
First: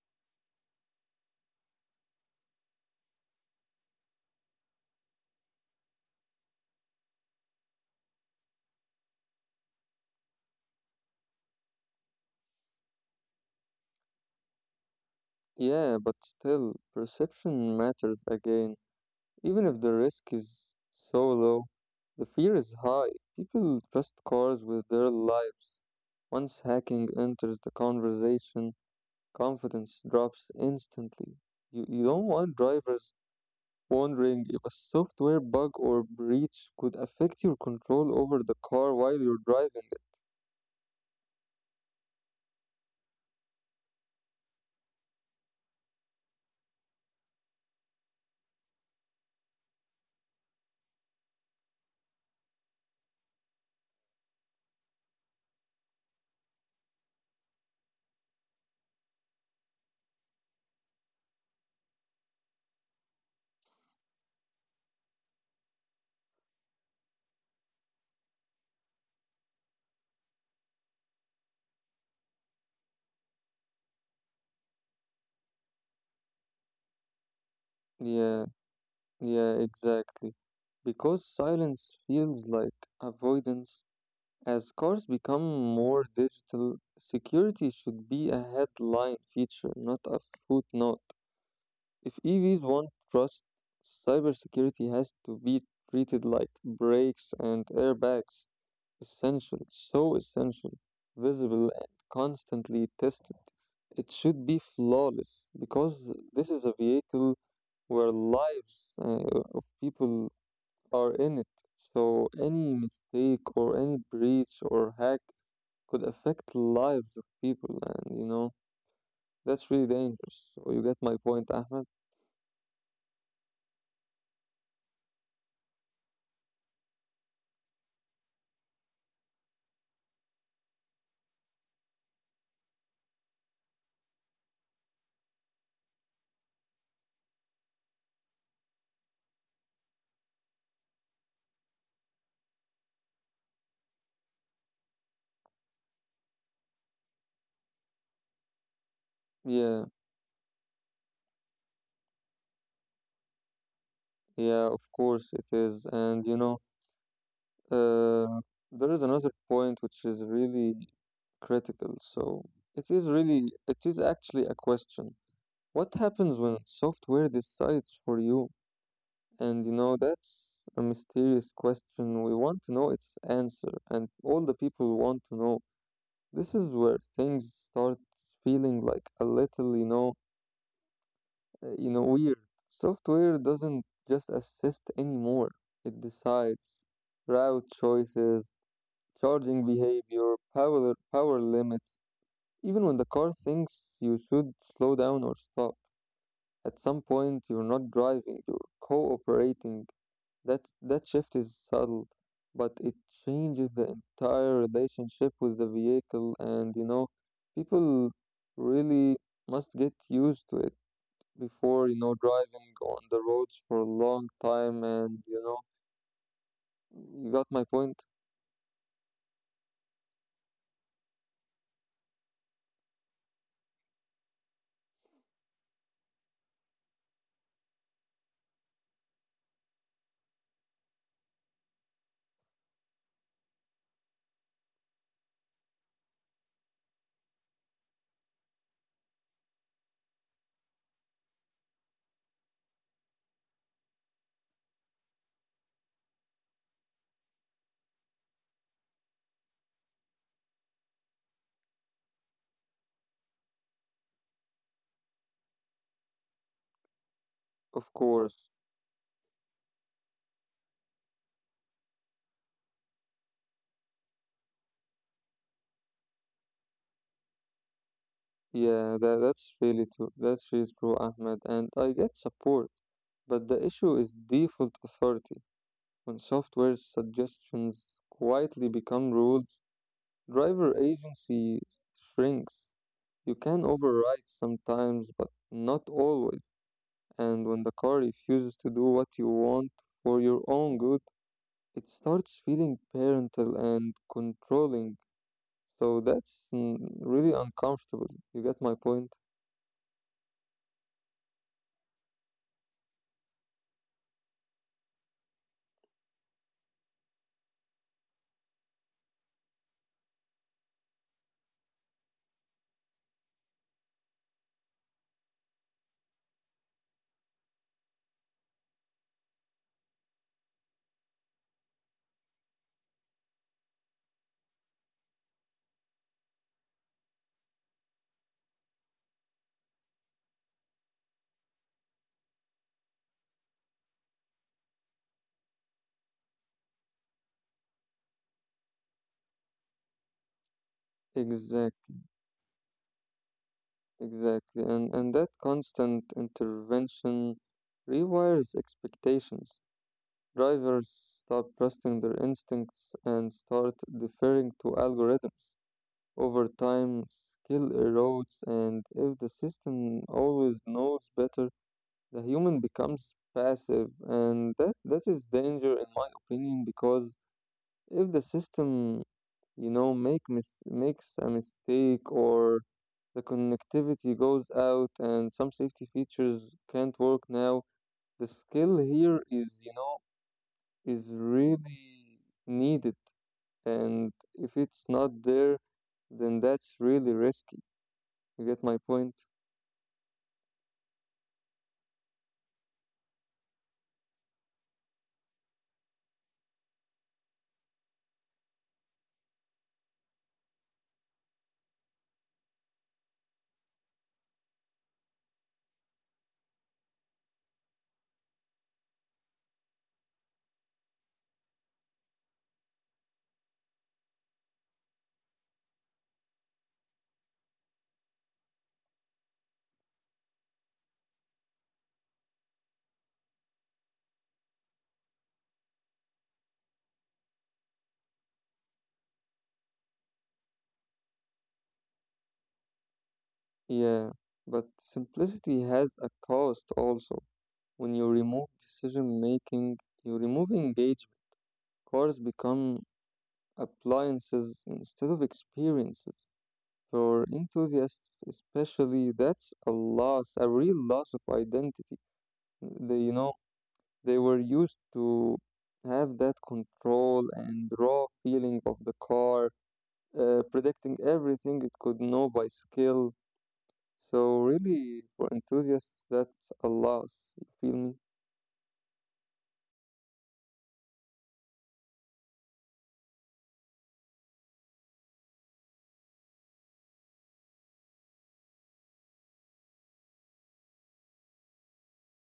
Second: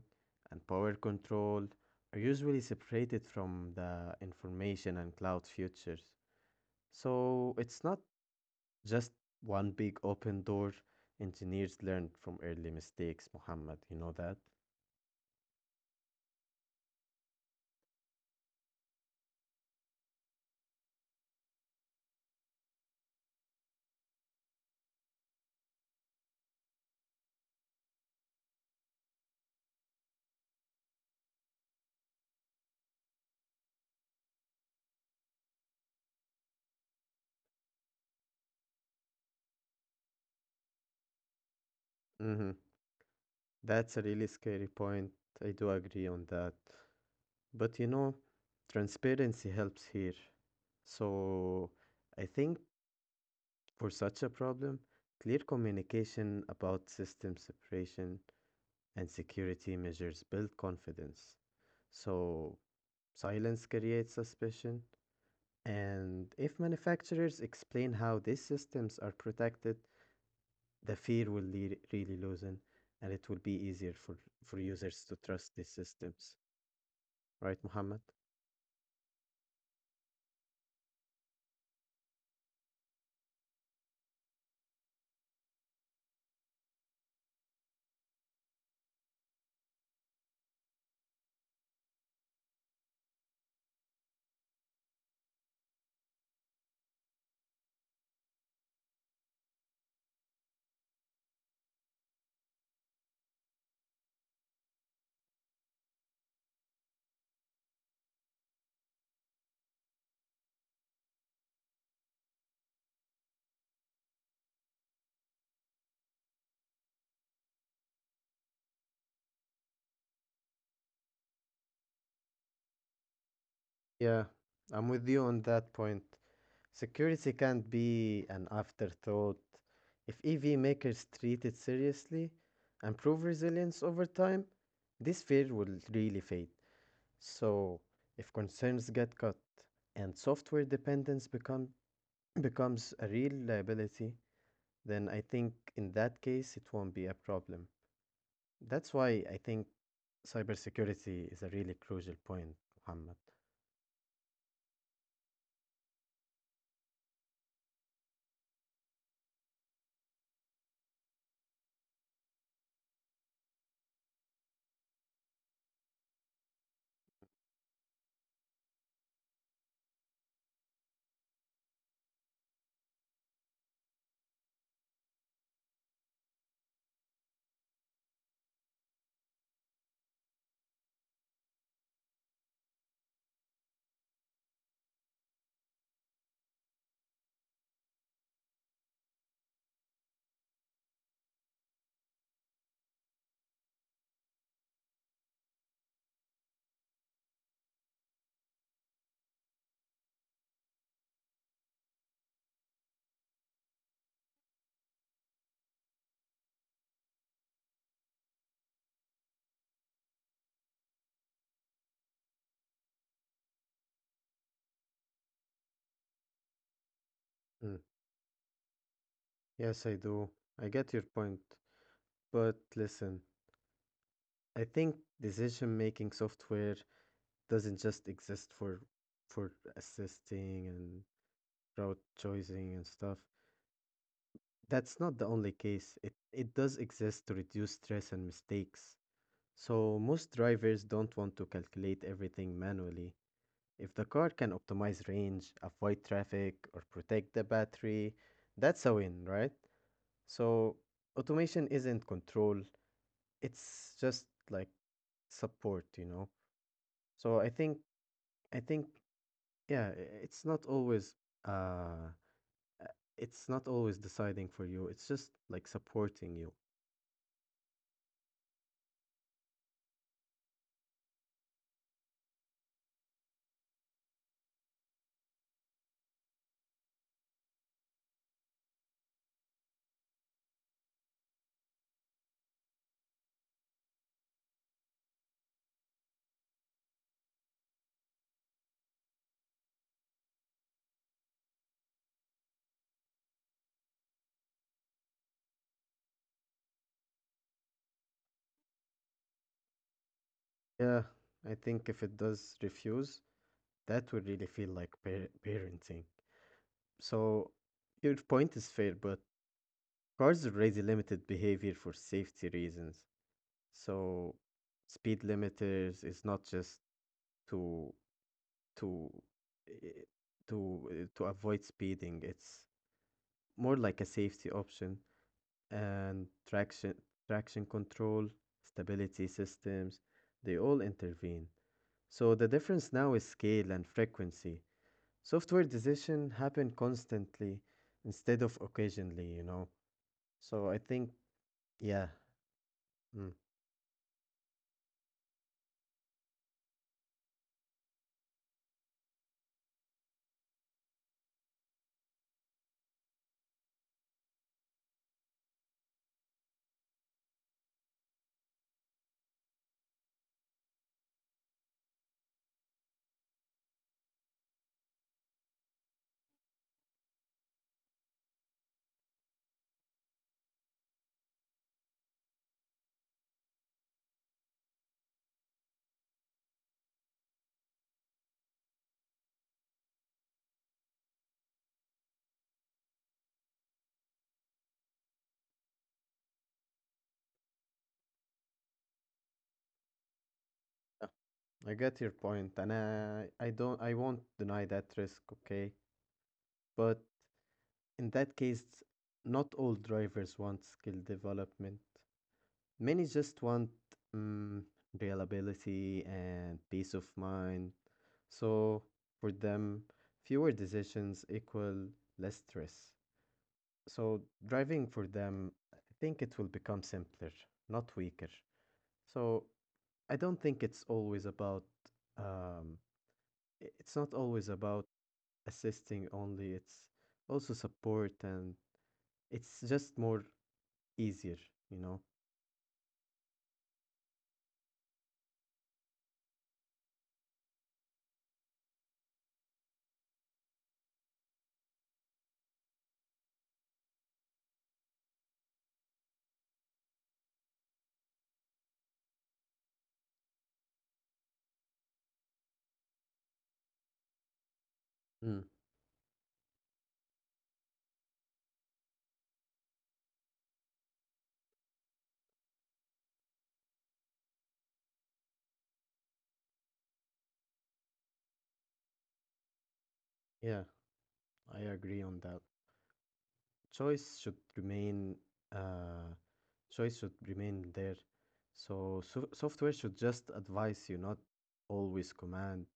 S2: and power control are usually separated from the information and cloud futures. So it's not just one big open door. Engineers learn from early mistakes, Muhammad. You know that?
S1: Yeah, but still, perception matters again. Even if the risk is so low, the fear is high. People trust cars with their lives. Once hacking enters the conversation, confidence drops instantly. You, you don't want drivers wondering if a software bug or breach could affect your control over the car while you're driving it.
S2: Mm-hmm. That's a really scary point. I do agree on that. But you know, transparency helps here. So I think for such a problem, clear communication about system separation and security measures build confidence. So silence creates suspicion, and if manufacturers explain how these systems are protected, the fear will le- really loosen and it will be easier for, for users to trust these systems. Right, Muhammad?
S1: Yeah, yeah, exactly. Because silence feels like avoidance. As cars become more digital, security should be a headline feature, not a footnote. If E Vs want trust, cybersecurity has to be treated like brakes and airbags, essential, so essential, visible, and constantly tested. It should be flawless because this is a vehicle where lives uh, of people are in it. So any mistake or any breach or hack could affect lives of people and you know that's really dangerous so you get my point Ahmed?
S2: Yeah, I'm with you on that point. Security can't be an afterthought. If E V makers treat it seriously and prove resilience over time, this fear will really fade. So, if concerns get cut and software dependence become becomes a real liability, then I think in that case it won't be a problem. That's why I think
S1: Yeah,
S2: cybersecurity is a really crucial point, Muhammad.
S1: yeah of course it is and you know uh, there is another point which is really critical so it is really it is actually a question what happens when software decides for you and you know that's a mysterious question we want to know its answer and all the people want to know. This is where things start feeling like a little you know uh, you know, weird. Software doesn't just assist anymore. It decides route choices, charging behavior, power power limits. Even when the car thinks you should slow down or stop, at some point you're not driving, you're cooperating. That that shift is subtle, but it changes the entire relationship with the vehicle and you know, people really must get used to it before, you know, driving on the roads for a long time, and you know, you got my
S2: Mm,
S1: point?
S2: Yes, I do. I get your point. But listen, I think decision-making software doesn't just exist for for assisting and route choosing and stuff. That's not the only case. It it does exist to reduce stress and mistakes. So most drivers don't want to calculate everything manually. If the car can optimize range, avoid traffic, or protect the battery, that's a win, right? So automation isn't control, it's just like support, you know. So I think
S1: Of course.
S2: I think yeah, i- it's not always uh uh, it's not always deciding for you. It's just like supporting you.
S1: Yeah, that, that's really true. That's really true, Ahmed. And I get support, but the issue is default authority. When software suggestions quietly become rules, driver agency shrinks. You can override sometimes, but not always. And when the car refuses to do what you want for your own good, it starts feeling parental and controlling. So that's mm, really uncomfortable. You get my point?
S2: Yeah, I think if it does refuse, that would really feel like par- parenting. So your point is fair, but cars raise limited behavior for safety reasons. So speed limiters is not just to to eh, to eh, to avoid speeding. It's more like a safety option and traction traction control, stability systems, they all intervene. So the difference now is scale and frequency. Software decision happen constantly instead of occasionally, you know. So I think,
S1: Exactly,
S2: yeah, mm,
S1: exactly. And and that constant intervention rewires expectations. Drivers stop trusting their instincts and start deferring to algorithms. Over time, skill erodes, and if the system always knows better, the human becomes passive, and that, that is danger in my opinion because if the system, you know, make mis- makes a mistake or the connectivity goes out and some safety features can't work now, the skill here is, you know, is really needed, and if it's not there, then that's really risky. You get my point?
S2: yeah. I get your point, and I, I don't, I won't deny that risk, okay? But in that case, not all drivers want skill development. Many just want mm reliability and peace of mind. So for them, fewer decisions equal less stress. So driving for them, I think it will become simpler, not weaker. So I don't think it's always about um i- it's not always about assisting only, it's also support and it's just more easier, you know.
S1: Yeah, but simplicity has a cost also. When you remove decision making, you remove engagement. Cars become appliances instead of experiences. For enthusiasts, especially, that's a loss, a real loss of identity. They, you know, they were used
S2: Mm,
S1: to have that control and raw feeling of the car, uh, predicting everything it could know by skill. So really, for enthusiasts, that's a loss. You feel me?
S2: yeah, I agree on that. Choice should remain uh Choice should remain there. So, so software should just advise you, not always command.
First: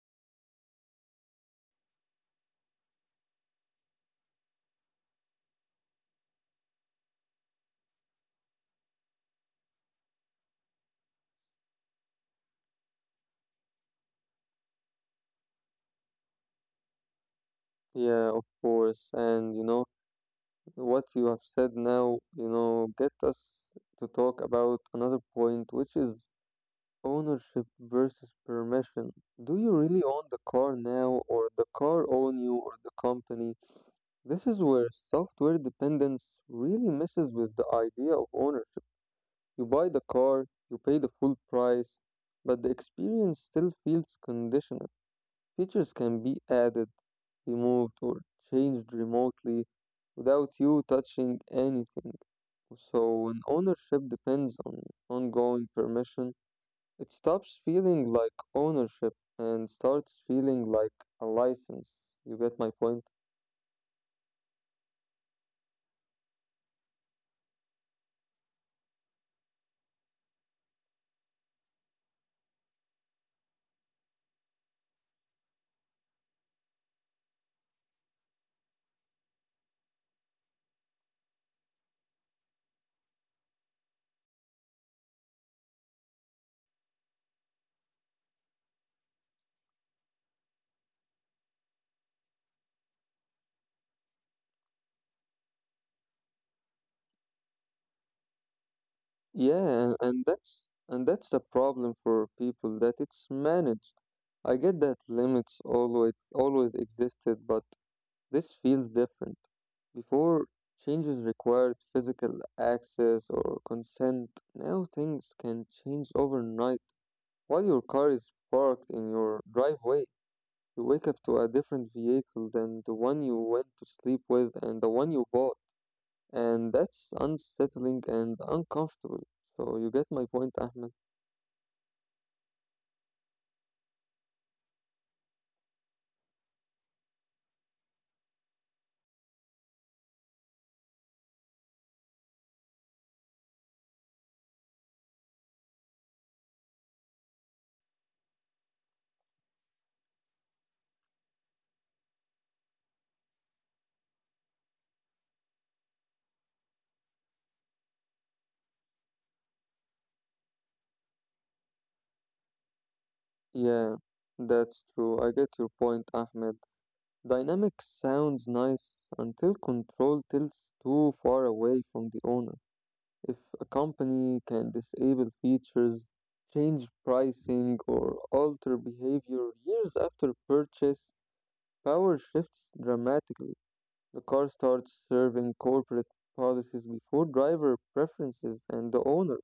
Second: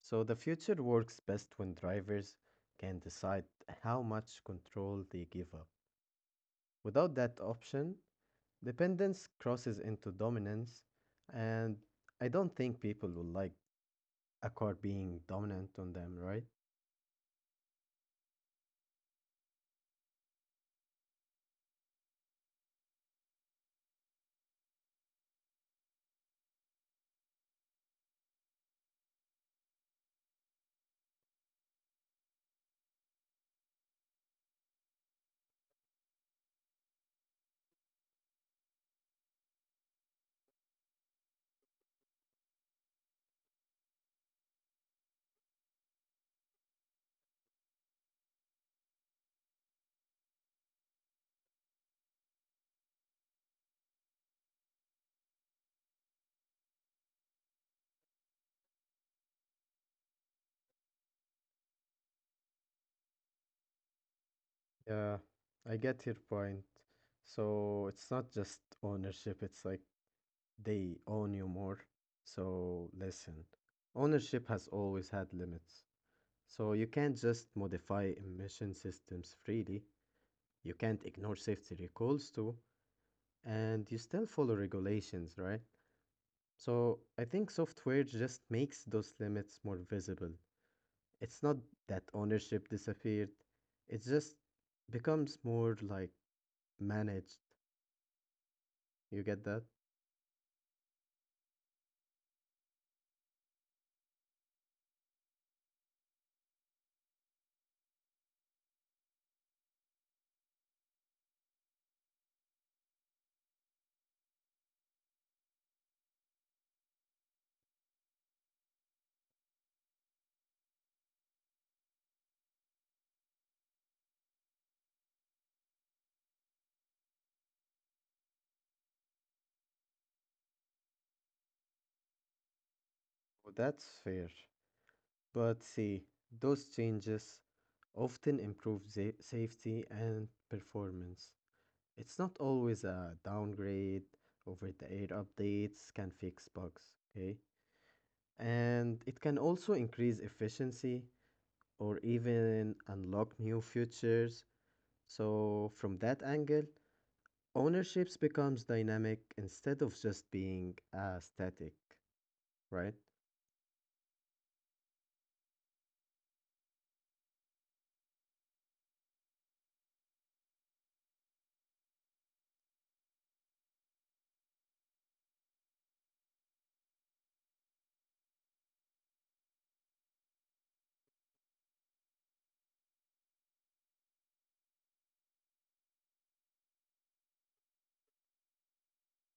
S2: So the future works best when drivers can decide how much control they give up. Without that option, dependence crosses into dominance, and I don't think people will like a car being dominant on them, right?
S1: Yeah, of course. And you know, what you have said now, you know, get us to talk about another point, which is ownership versus permission. Do you really own the car now, or the car own you, or the company? This is where software dependence really messes with the idea of ownership. You buy the car, you pay the full price, but the experience still feels conditional. Features can be added, removed, or changed remotely without you touching anything. So when ownership depends on ongoing permission, it stops feeling like ownership and starts feeling like a license. You get my point?
S2: Yeah, I get your point. So it's not just ownership, it's like they own you more. So listen, ownership has always had limits. So you can't just modify emission systems freely, you can't ignore safety recalls too, and you still follow regulations, right? So I think software just makes those limits more visible. It's not that ownership disappeared, it just becomes more like managed. You get that?
S1: Yeah, and that's and that's the problem for people that it's managed. I get that limits always always existed, but this feels different. Before, changes required physical access or consent. Now things can change overnight. While your car is parked in your driveway, you wake up to a different vehicle than the one you went to sleep with and the one you bought. And that's unsettling and uncomfortable. So, you get my point, Ahmed?
S2: Oh, that's fair. But see, those changes often improve sa- safety and performance. It's not always a downgrade, over the air updates can fix bugs, okay? And it can also increase efficiency or even unlock new futures. So, from that angle, ownerships becomes dynamic instead of just being uh, static, right?
S1: Yeah, that's true. I get your point, Ahmed. Dynamic sounds nice until control tilts too far away from the owner. If a company can disable features, change pricing, or alter behavior years after purchase, power shifts dramatically. The car starts serving corporate policies before driver preferences and the owner.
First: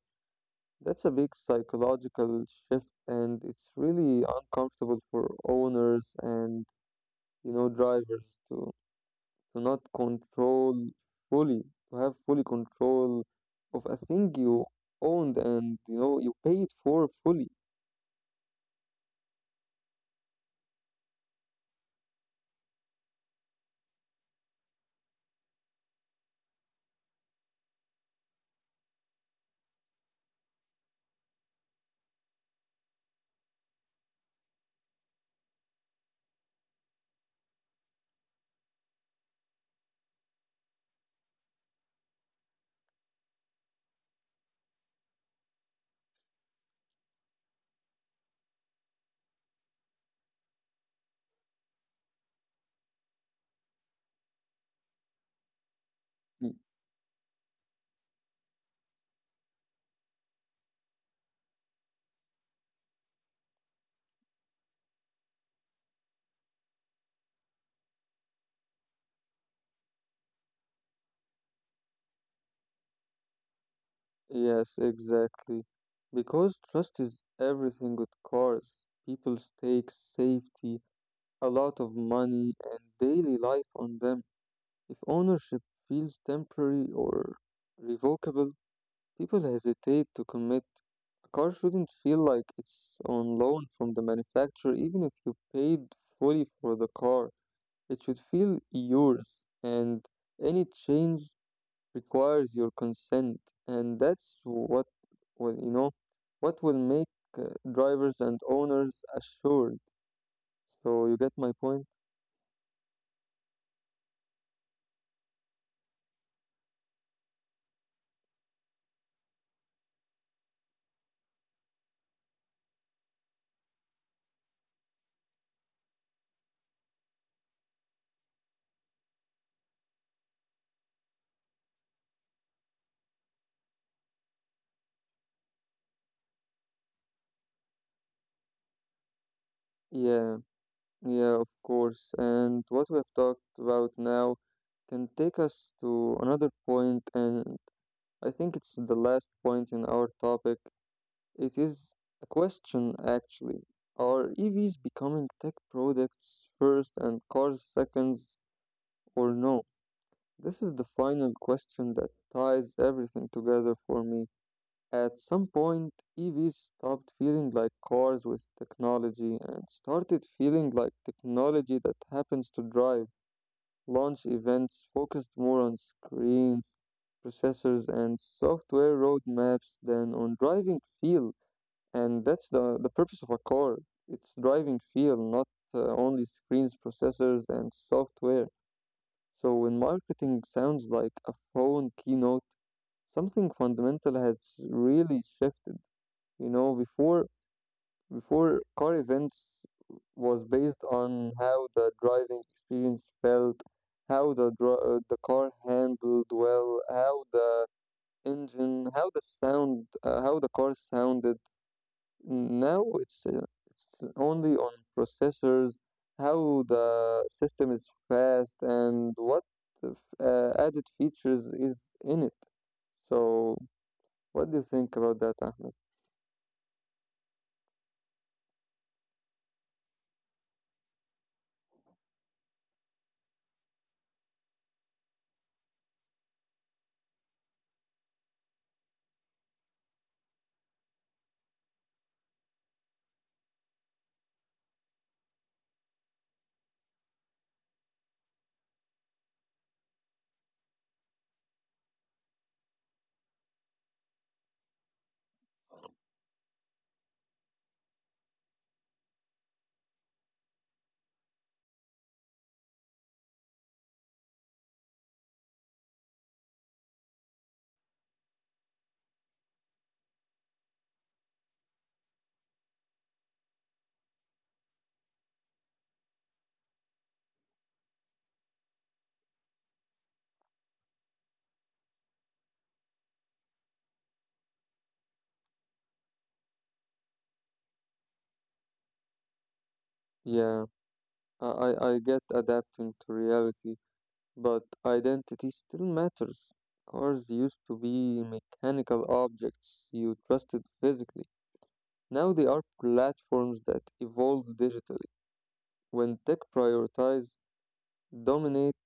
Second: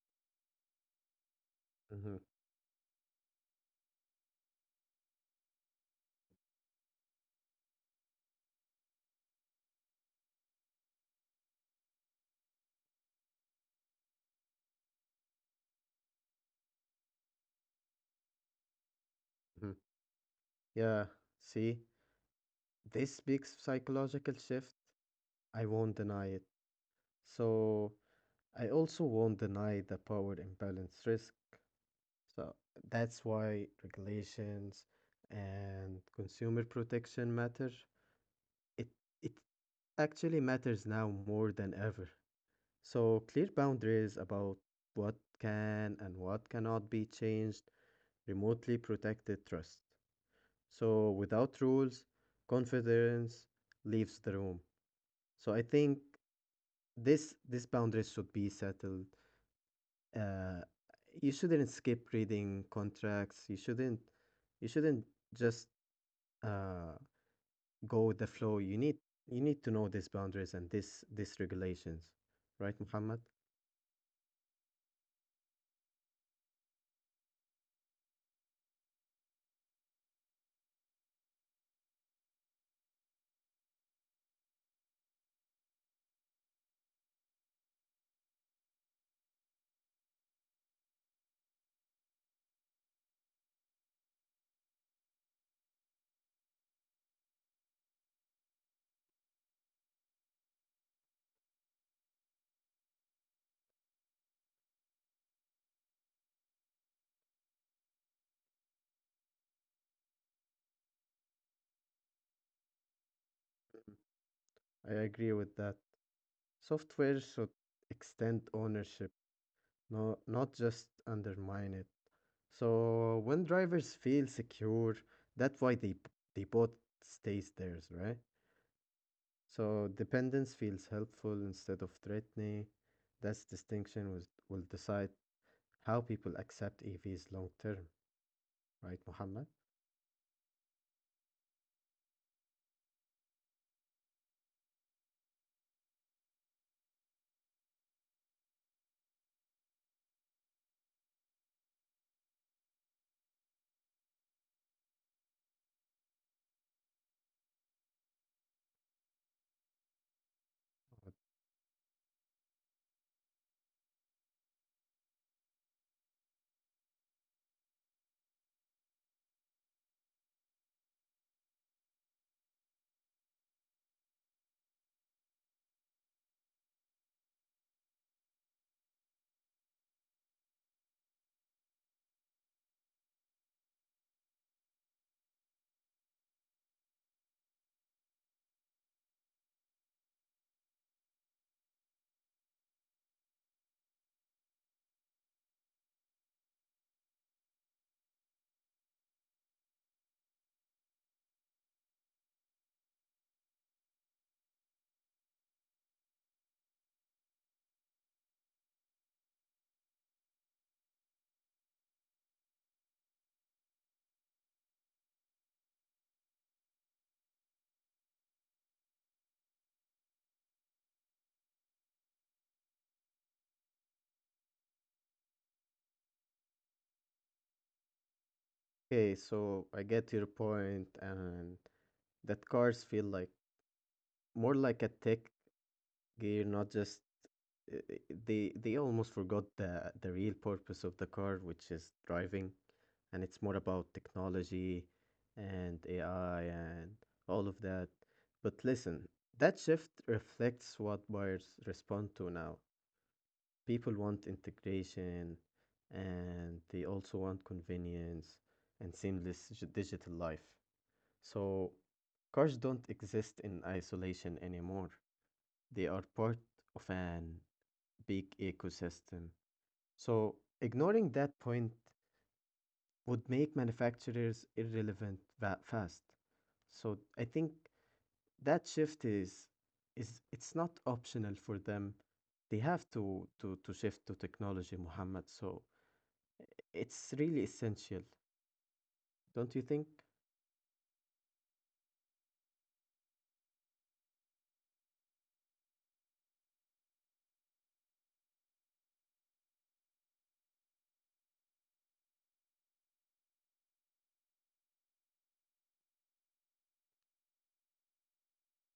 S1: That's a big
S2: hmm
S1: psychological shift, and it's really uncomfortable for owners and you know drivers to to not control fully, to have fully control of a thing you owned and you know you paid for fully.
S2: hmm Yeah, see, this big psychological shift, I won't deny it. So, I also won't deny the power imbalance risk. So, that's why regulations and consumer protection matter. It it actually matters now more than ever. So, clear boundaries about what can and what cannot be changed remotely protected trust. So, without rules, confidence leaves the room. So, I think
S1: Y-
S2: this this boundaries should be settled. Uh, you shouldn't skip reading contracts. You shouldn't you shouldn't just uh, go with the flow. You need you need to know these boundaries and this these regulations, right, Muhammad?
S1: Yes, exactly. Because trust is everything with cars. People stake safety, a lot of money, and daily life on them. If ownership feels temporary or revocable, people hesitate to commit. A car shouldn't feel like it's on loan from the manufacturer, even if you paid fully for the car. It should feel yours, and any change requires your consent, and that's what will you know what will make uh, drivers and owners assured. So you get my point?
S2: I agree with that. Software should extend ownership, no, not just undermine it. So when drivers feel secure, that's why they they both stays theirs, right? So dependence feels helpful instead of threatening. That distinction was, will decide how people accept E Vs long term, right, Muhammad?
S1: Yeah, yeah, of course. And what we have talked about now can take us to another point, and I think it's the last point in our topic. It is a question actually. Are E Vs becoming tech products first and cars second or no? This is the final question that ties everything together for me. At some point, E Vs stopped feeling like cars with technology and started feeling like technology that happens to drive. Launch events focused more on screens, processors, and software roadmaps than on driving feel. And that's the, the purpose of a car. It's driving feel, not uh, only screens, processors, and software. So when marketing sounds like a phone keynote, something fundamental has really shifted. You know, before before car events was based on how the driving experience felt, how the dri- uh, the car handled well, how the engine, how the sound, uh, how the car sounded. Now it's uh, it's only on processors, how the system is fast, and what the f- uh, added features is in it. So, what do you think about that, Ahmed?
S2: Okay, so I get your point, and that cars feel like more like a tech gear, not just uh, uh, they they almost forgot the the real purpose of the car, which is driving, and it's more about technology and A I and all of that. But listen, that shift reflects what buyers respond to now. People want integration, and they also want convenience and seamless g- digital life. So cars don't exist in isolation anymore. They are part of an big ecosystem, so ignoring that point would make manufacturers irrelevant that fast. So I think that shift is is it's not optional for them. They have to to to shift to technology, Muhammad. So it's really essential, don't you think?
S1: Yeah, I I I get adapting to reality, but identity still matters. Cars used to be mechanical objects you trusted physically. Now they are platforms that evolve digitally. When tech prioritize dominate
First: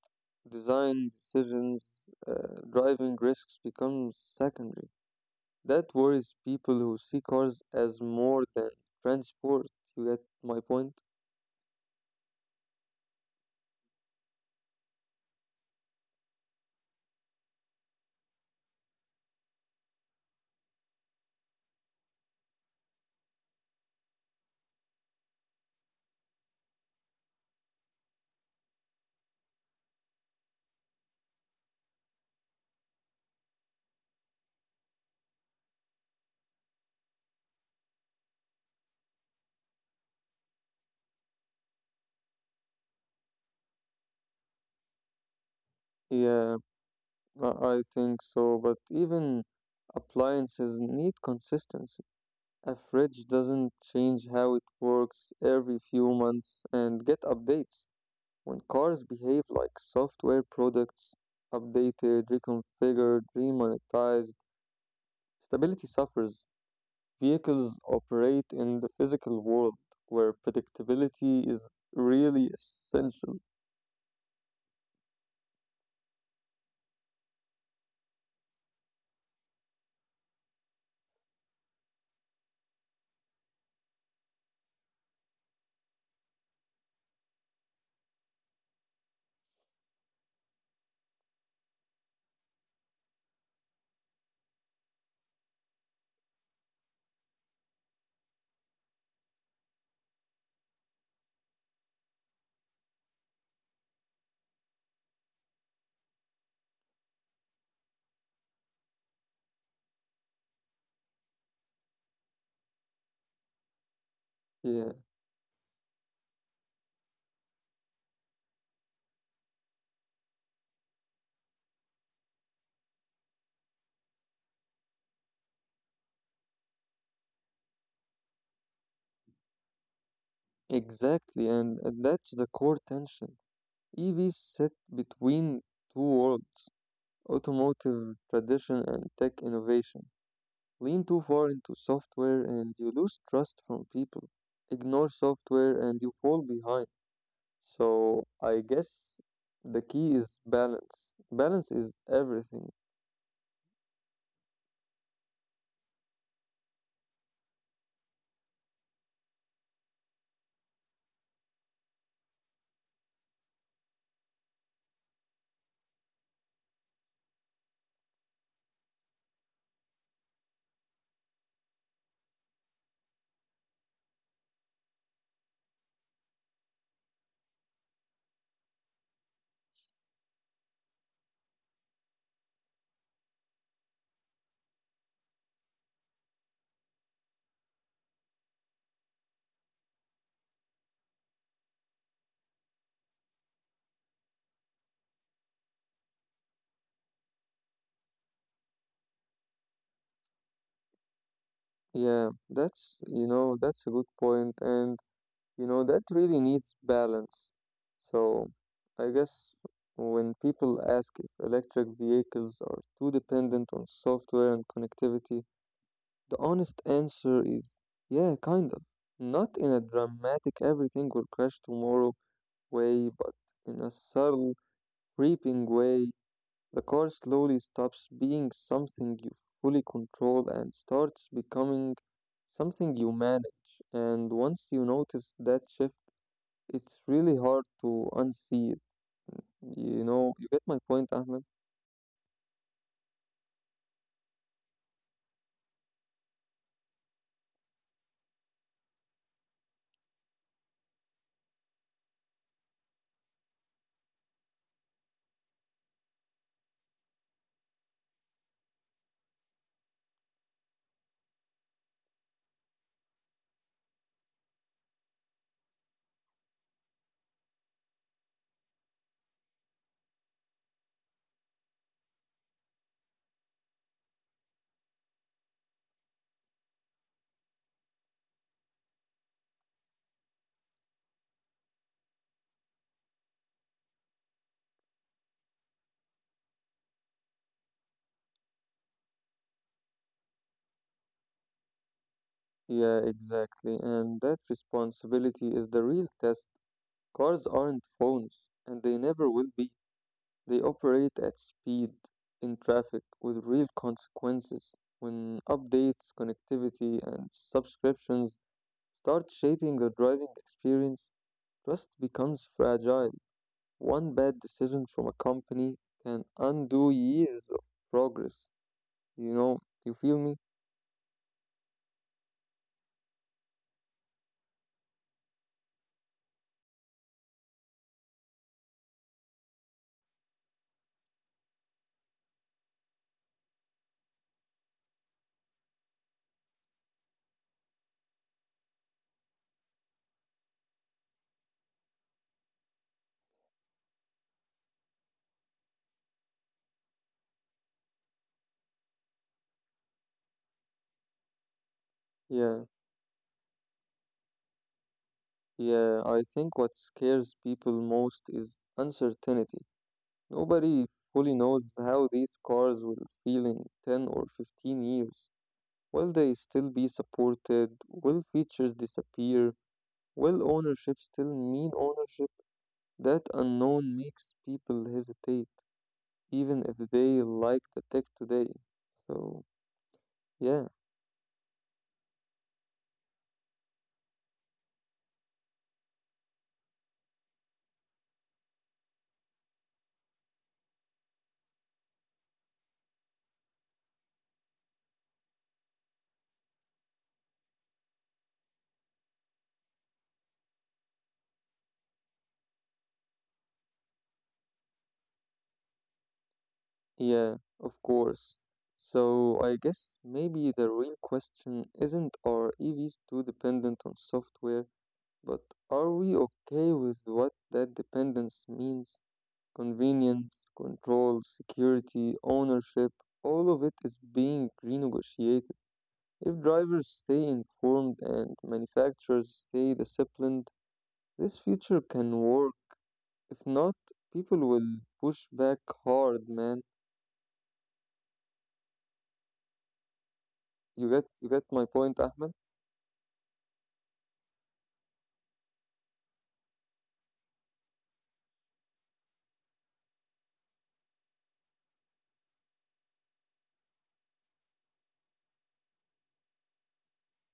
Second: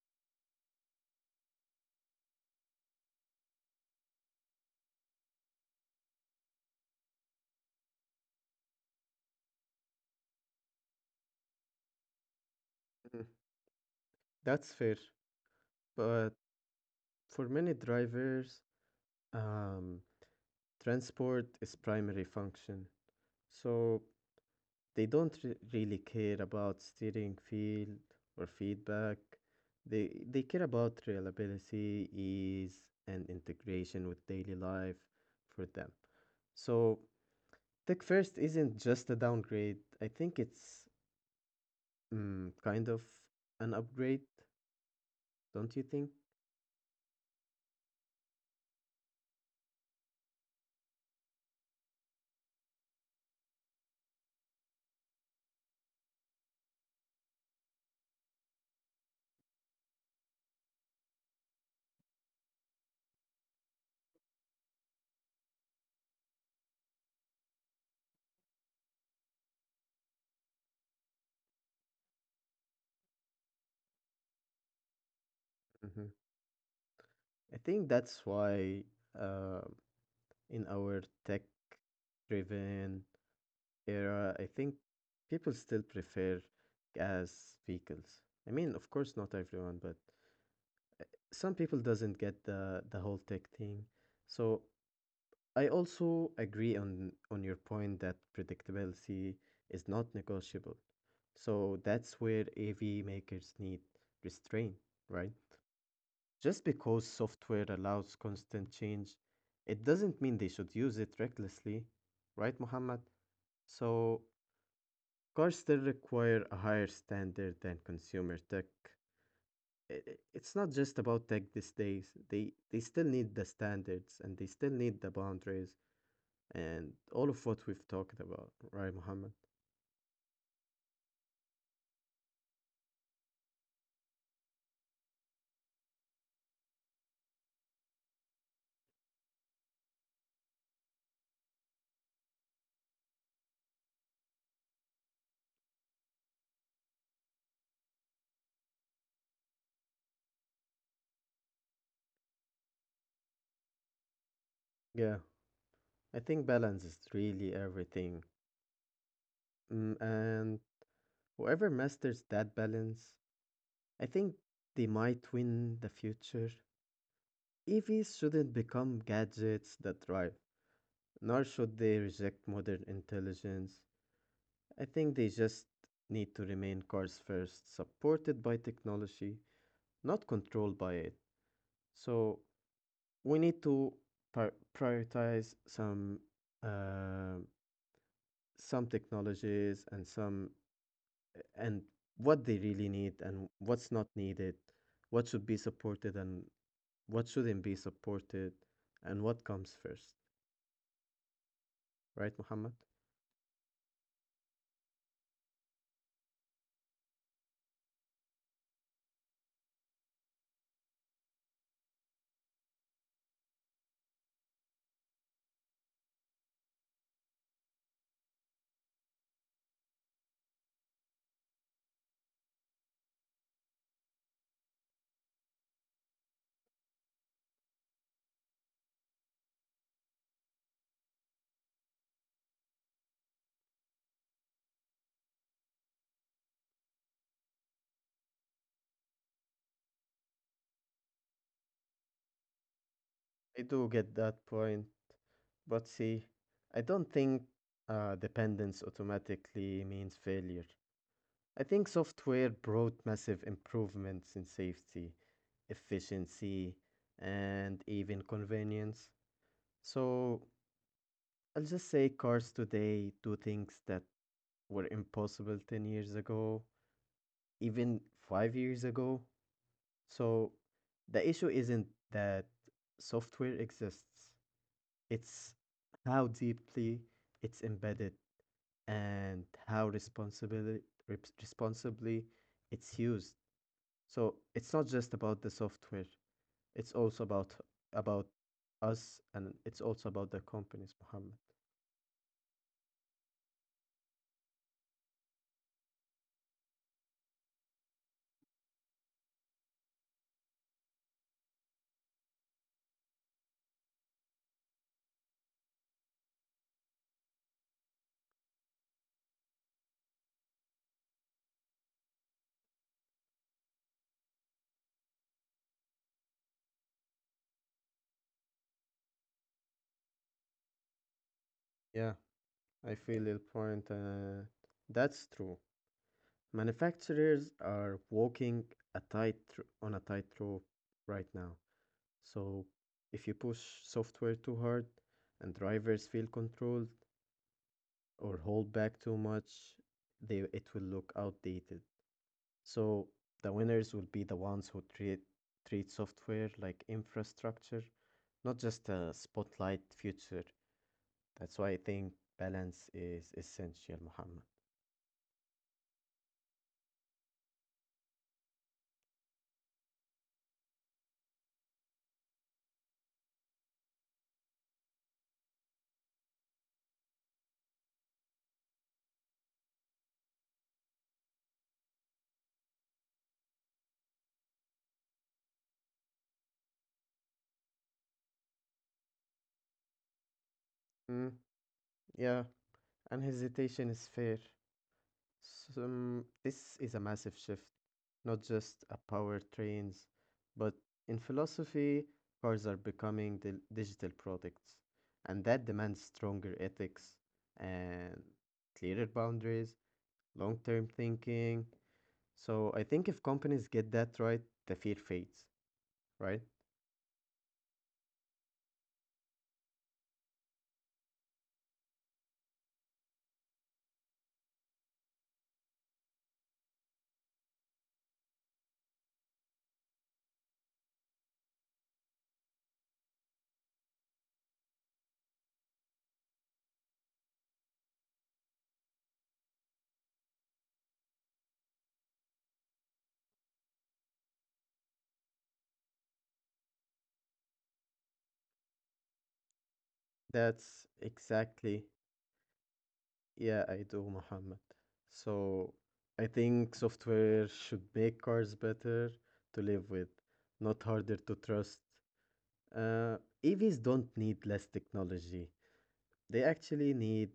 S1: design decisions, uh, driving risks become secondary. That worries people who see cars as more than transport. You get my point?
S2: Mhm. That's fair, but for many drivers, um, transport is primary function. So they don't re- really care about steering feel or feedback. They they care about reliability, ease, and integration with daily life for them. So tech first isn't just a downgrade. I think it's mm, kind of an upgrade, don't you think?
S1: Yeah, I I think so. But even appliances need consistency. A fridge doesn't change how it works every few months and get updates. When cars behave like software products, updated, reconfigured, remonetized, stability suffers. Vehicles operate in the physical world where predictability is really essential.
S2: Mhm. I think that's why uh, in our tech-driven era, I think people still prefer gas vehicles. I mean, of course, not everyone, but some people doesn't get the the whole tech thing. So I also agree on on your point that predictability is not negotiable. So that's where A V makers need restraint, right? Just because software allows constant change, it doesn't mean they should use it recklessly, right, Muhammad? So
S1: Yeah,
S2: cars still require a higher standard than consumer tech. I- i- It's not just about tech these days. They they still need the standards and they still need the boundaries and all of what we've talked about, right, Muhammad?
S1: exactly, and, and that's the core tension. E Vs sit between two worlds, automotive tradition and tech innovation. Lean too far into software and you lose trust from people. Ignore software and you fall behind. So I guess the key is balance. Balance is everything.
S2: Yeah, I think balance is really everything. Mm, and whoever masters that balance, I think they might win the future. E Vs shouldn't become gadgets that drive, nor should they reject modern intelligence. I think they just need to remain cars first, supported by technology, not controlled by it. So we need to pri- prioritize some um some technologies and some and what they really need and what's not needed, what should be supported and what shouldn't be supported, and what comes first, right,
S1: Yeah,
S2: Muhammad?
S1: that's you know that's a good point, and you know that really needs balance. So I guess when people ask if electric vehicles are too dependent on software and connectivity, the honest answer is yeah, kind of. Not in a dramatic everything will crash tomorrow way, but in a subtle, creeping way. The car slowly stops being something you fully control and starts becoming something you manage. And once you notice that shift, it's really hard to unsee it. You know, you get my point, Ahmed?
S2: I do get that point, but see, I don't think uh, dependence automatically means failure. I think software brought massive improvements in safety, efficiency, and even convenience. So I'll just say cars today do things that were impossible ten years ago, even five years ago. So the issue isn't that software exists, it's how deeply it's embedded and how responsibly, responsibly it's used. So it's not just about the software, it's also about about us and it's also about the companies, Muhammad.
S1: Yeah, exactly. And that responsibility is the real test. Cars aren't phones, and they never will be. They operate at speed in traffic with real consequences. When updates, connectivity, and subscriptions start shaping the driving experience, trust becomes fragile. One bad decision from a company can undo years of progress. You know, you feel me?
S2: Yeah. I feel your point. Uh, that's true. Manufacturers are walking a tight on a tightrope right now. So if you push software too hard and drivers feel controlled or hold back too much, they it will look outdated. So the winners will be the ones who treat treat software like infrastructure, not just a spotlight feature. That's why I think balance
S1: Yeah,
S2: is essential, Muhammad.
S1: yeah. I think what scares people most is uncertainty. Nobody fully knows how these cars will feel in ten or fifteen years. Will they still be supported? Will features disappear? Will ownership still mean ownership? That unknown makes people hesitate, even if they like the tech today. So, yeah,
S2: Mm, yeah, and hesitation is fair. Some, this is a massive shift, not just a power trains, but in philosophy, cars are becoming the digital products, and that demands stronger ethics and clearer boundaries, long-term thinking. So I think if companies get that right, the fear fades, right?
S1: yeah, of course. So, I guess maybe the real question isn't are E Vs too dependent on software? But are we okay with what that dependence means? Convenience, control, security, ownership, all of it is being renegotiated. If drivers stay informed and manufacturers stay disciplined, this future can work. If not, people will push back hard, man.
S2: That's
S1: You get you get my
S2: exactly.
S1: point, Ahmed?
S2: Yeah, I do, Mohammed. So I think software should make cars better to live with, not harder to trust. Uh, E Vs don't need less technology. They actually need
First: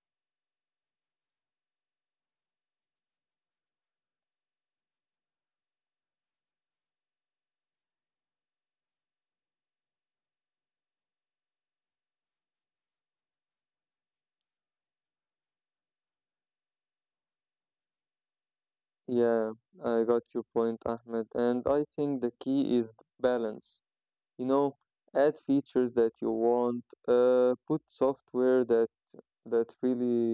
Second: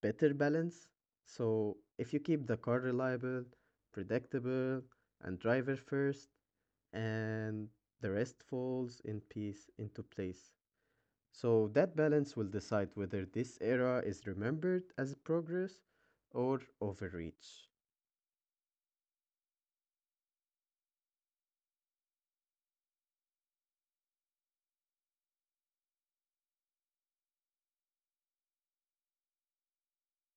S2: better balance. So if you keep the car reliable, predictable, and driver first, and the rest falls in peace into place. So that balance will decide whether this era is remembered as progress or overreach.
S1: Yeah, I got your point, Ahmed. And I think the key is balance. You know, add features that you want, uh, put software that that really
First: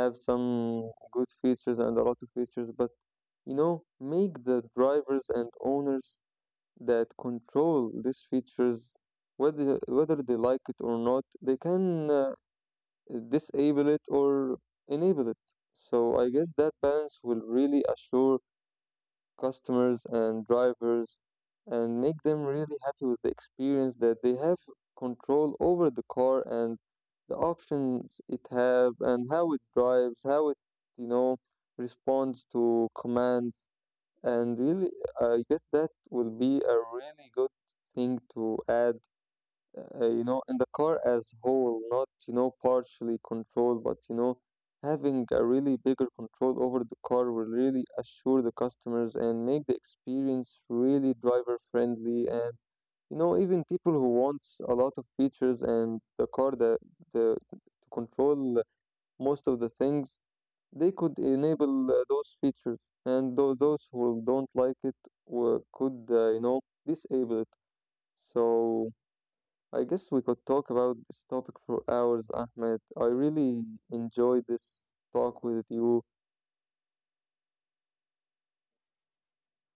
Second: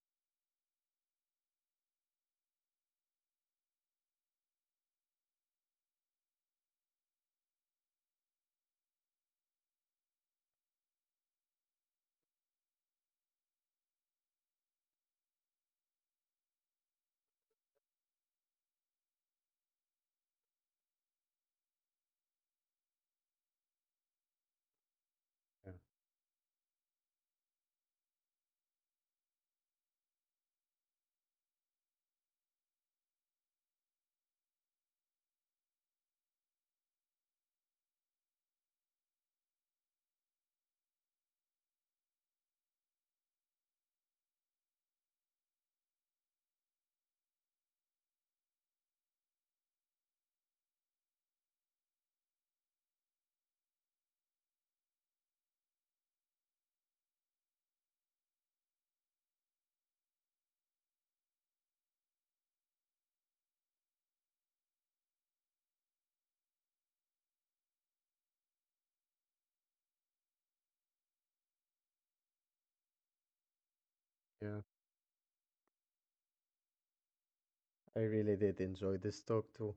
S1: have some good features and a lot of features, but you know make the drivers and owners that control these features, whether whether they like it or not, they can uh, disable it or enable it. So I guess that balance will really assure customers and drivers and make them really happy with the experience that they have control
S2: Yeah,
S1: over the car and the options it have and how it drives, how it, you know, responds to commands, and really I guess that will be a really good thing to add. Uh, you know, and the car as whole, not, you know, partially controlled, but, you know, having a really bigger control over the car will really assure the customers and make the experience really driver friendly. And, you know, even people who want a lot of features and the car that the, to control most of the things, they could enable uh, those features. And tho- those who don't like it uh, could, uh, you know, disable it. So. I guess we could talk about this topic for hours, Ahmed. I really enjoyed
S2: yeah.
S1: this talk with you.
S2: I really did enjoy this talk too.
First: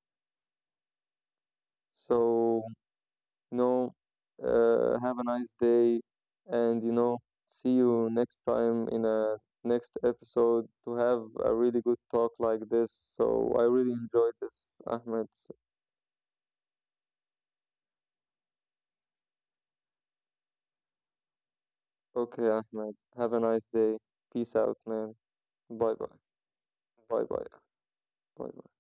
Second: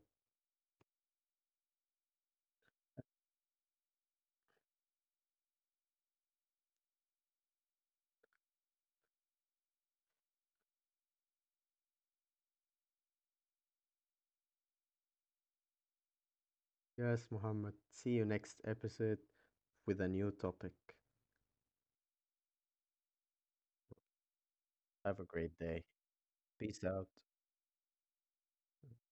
S1: So, you know, uh, have a nice day and, you know, see you next time in a next episode to have a really good talk like this. So, I really enjoyed this, Ahmed.
S2: Yes, Muhammad. See you next episode with a new topic.
S1: Okay, Ahmed. Have a nice day. Peace out,
S2: Have a
S1: man.
S2: great day.
S1: Bye bye.
S2: Peace out.
S1: Bye bye. Bye bye.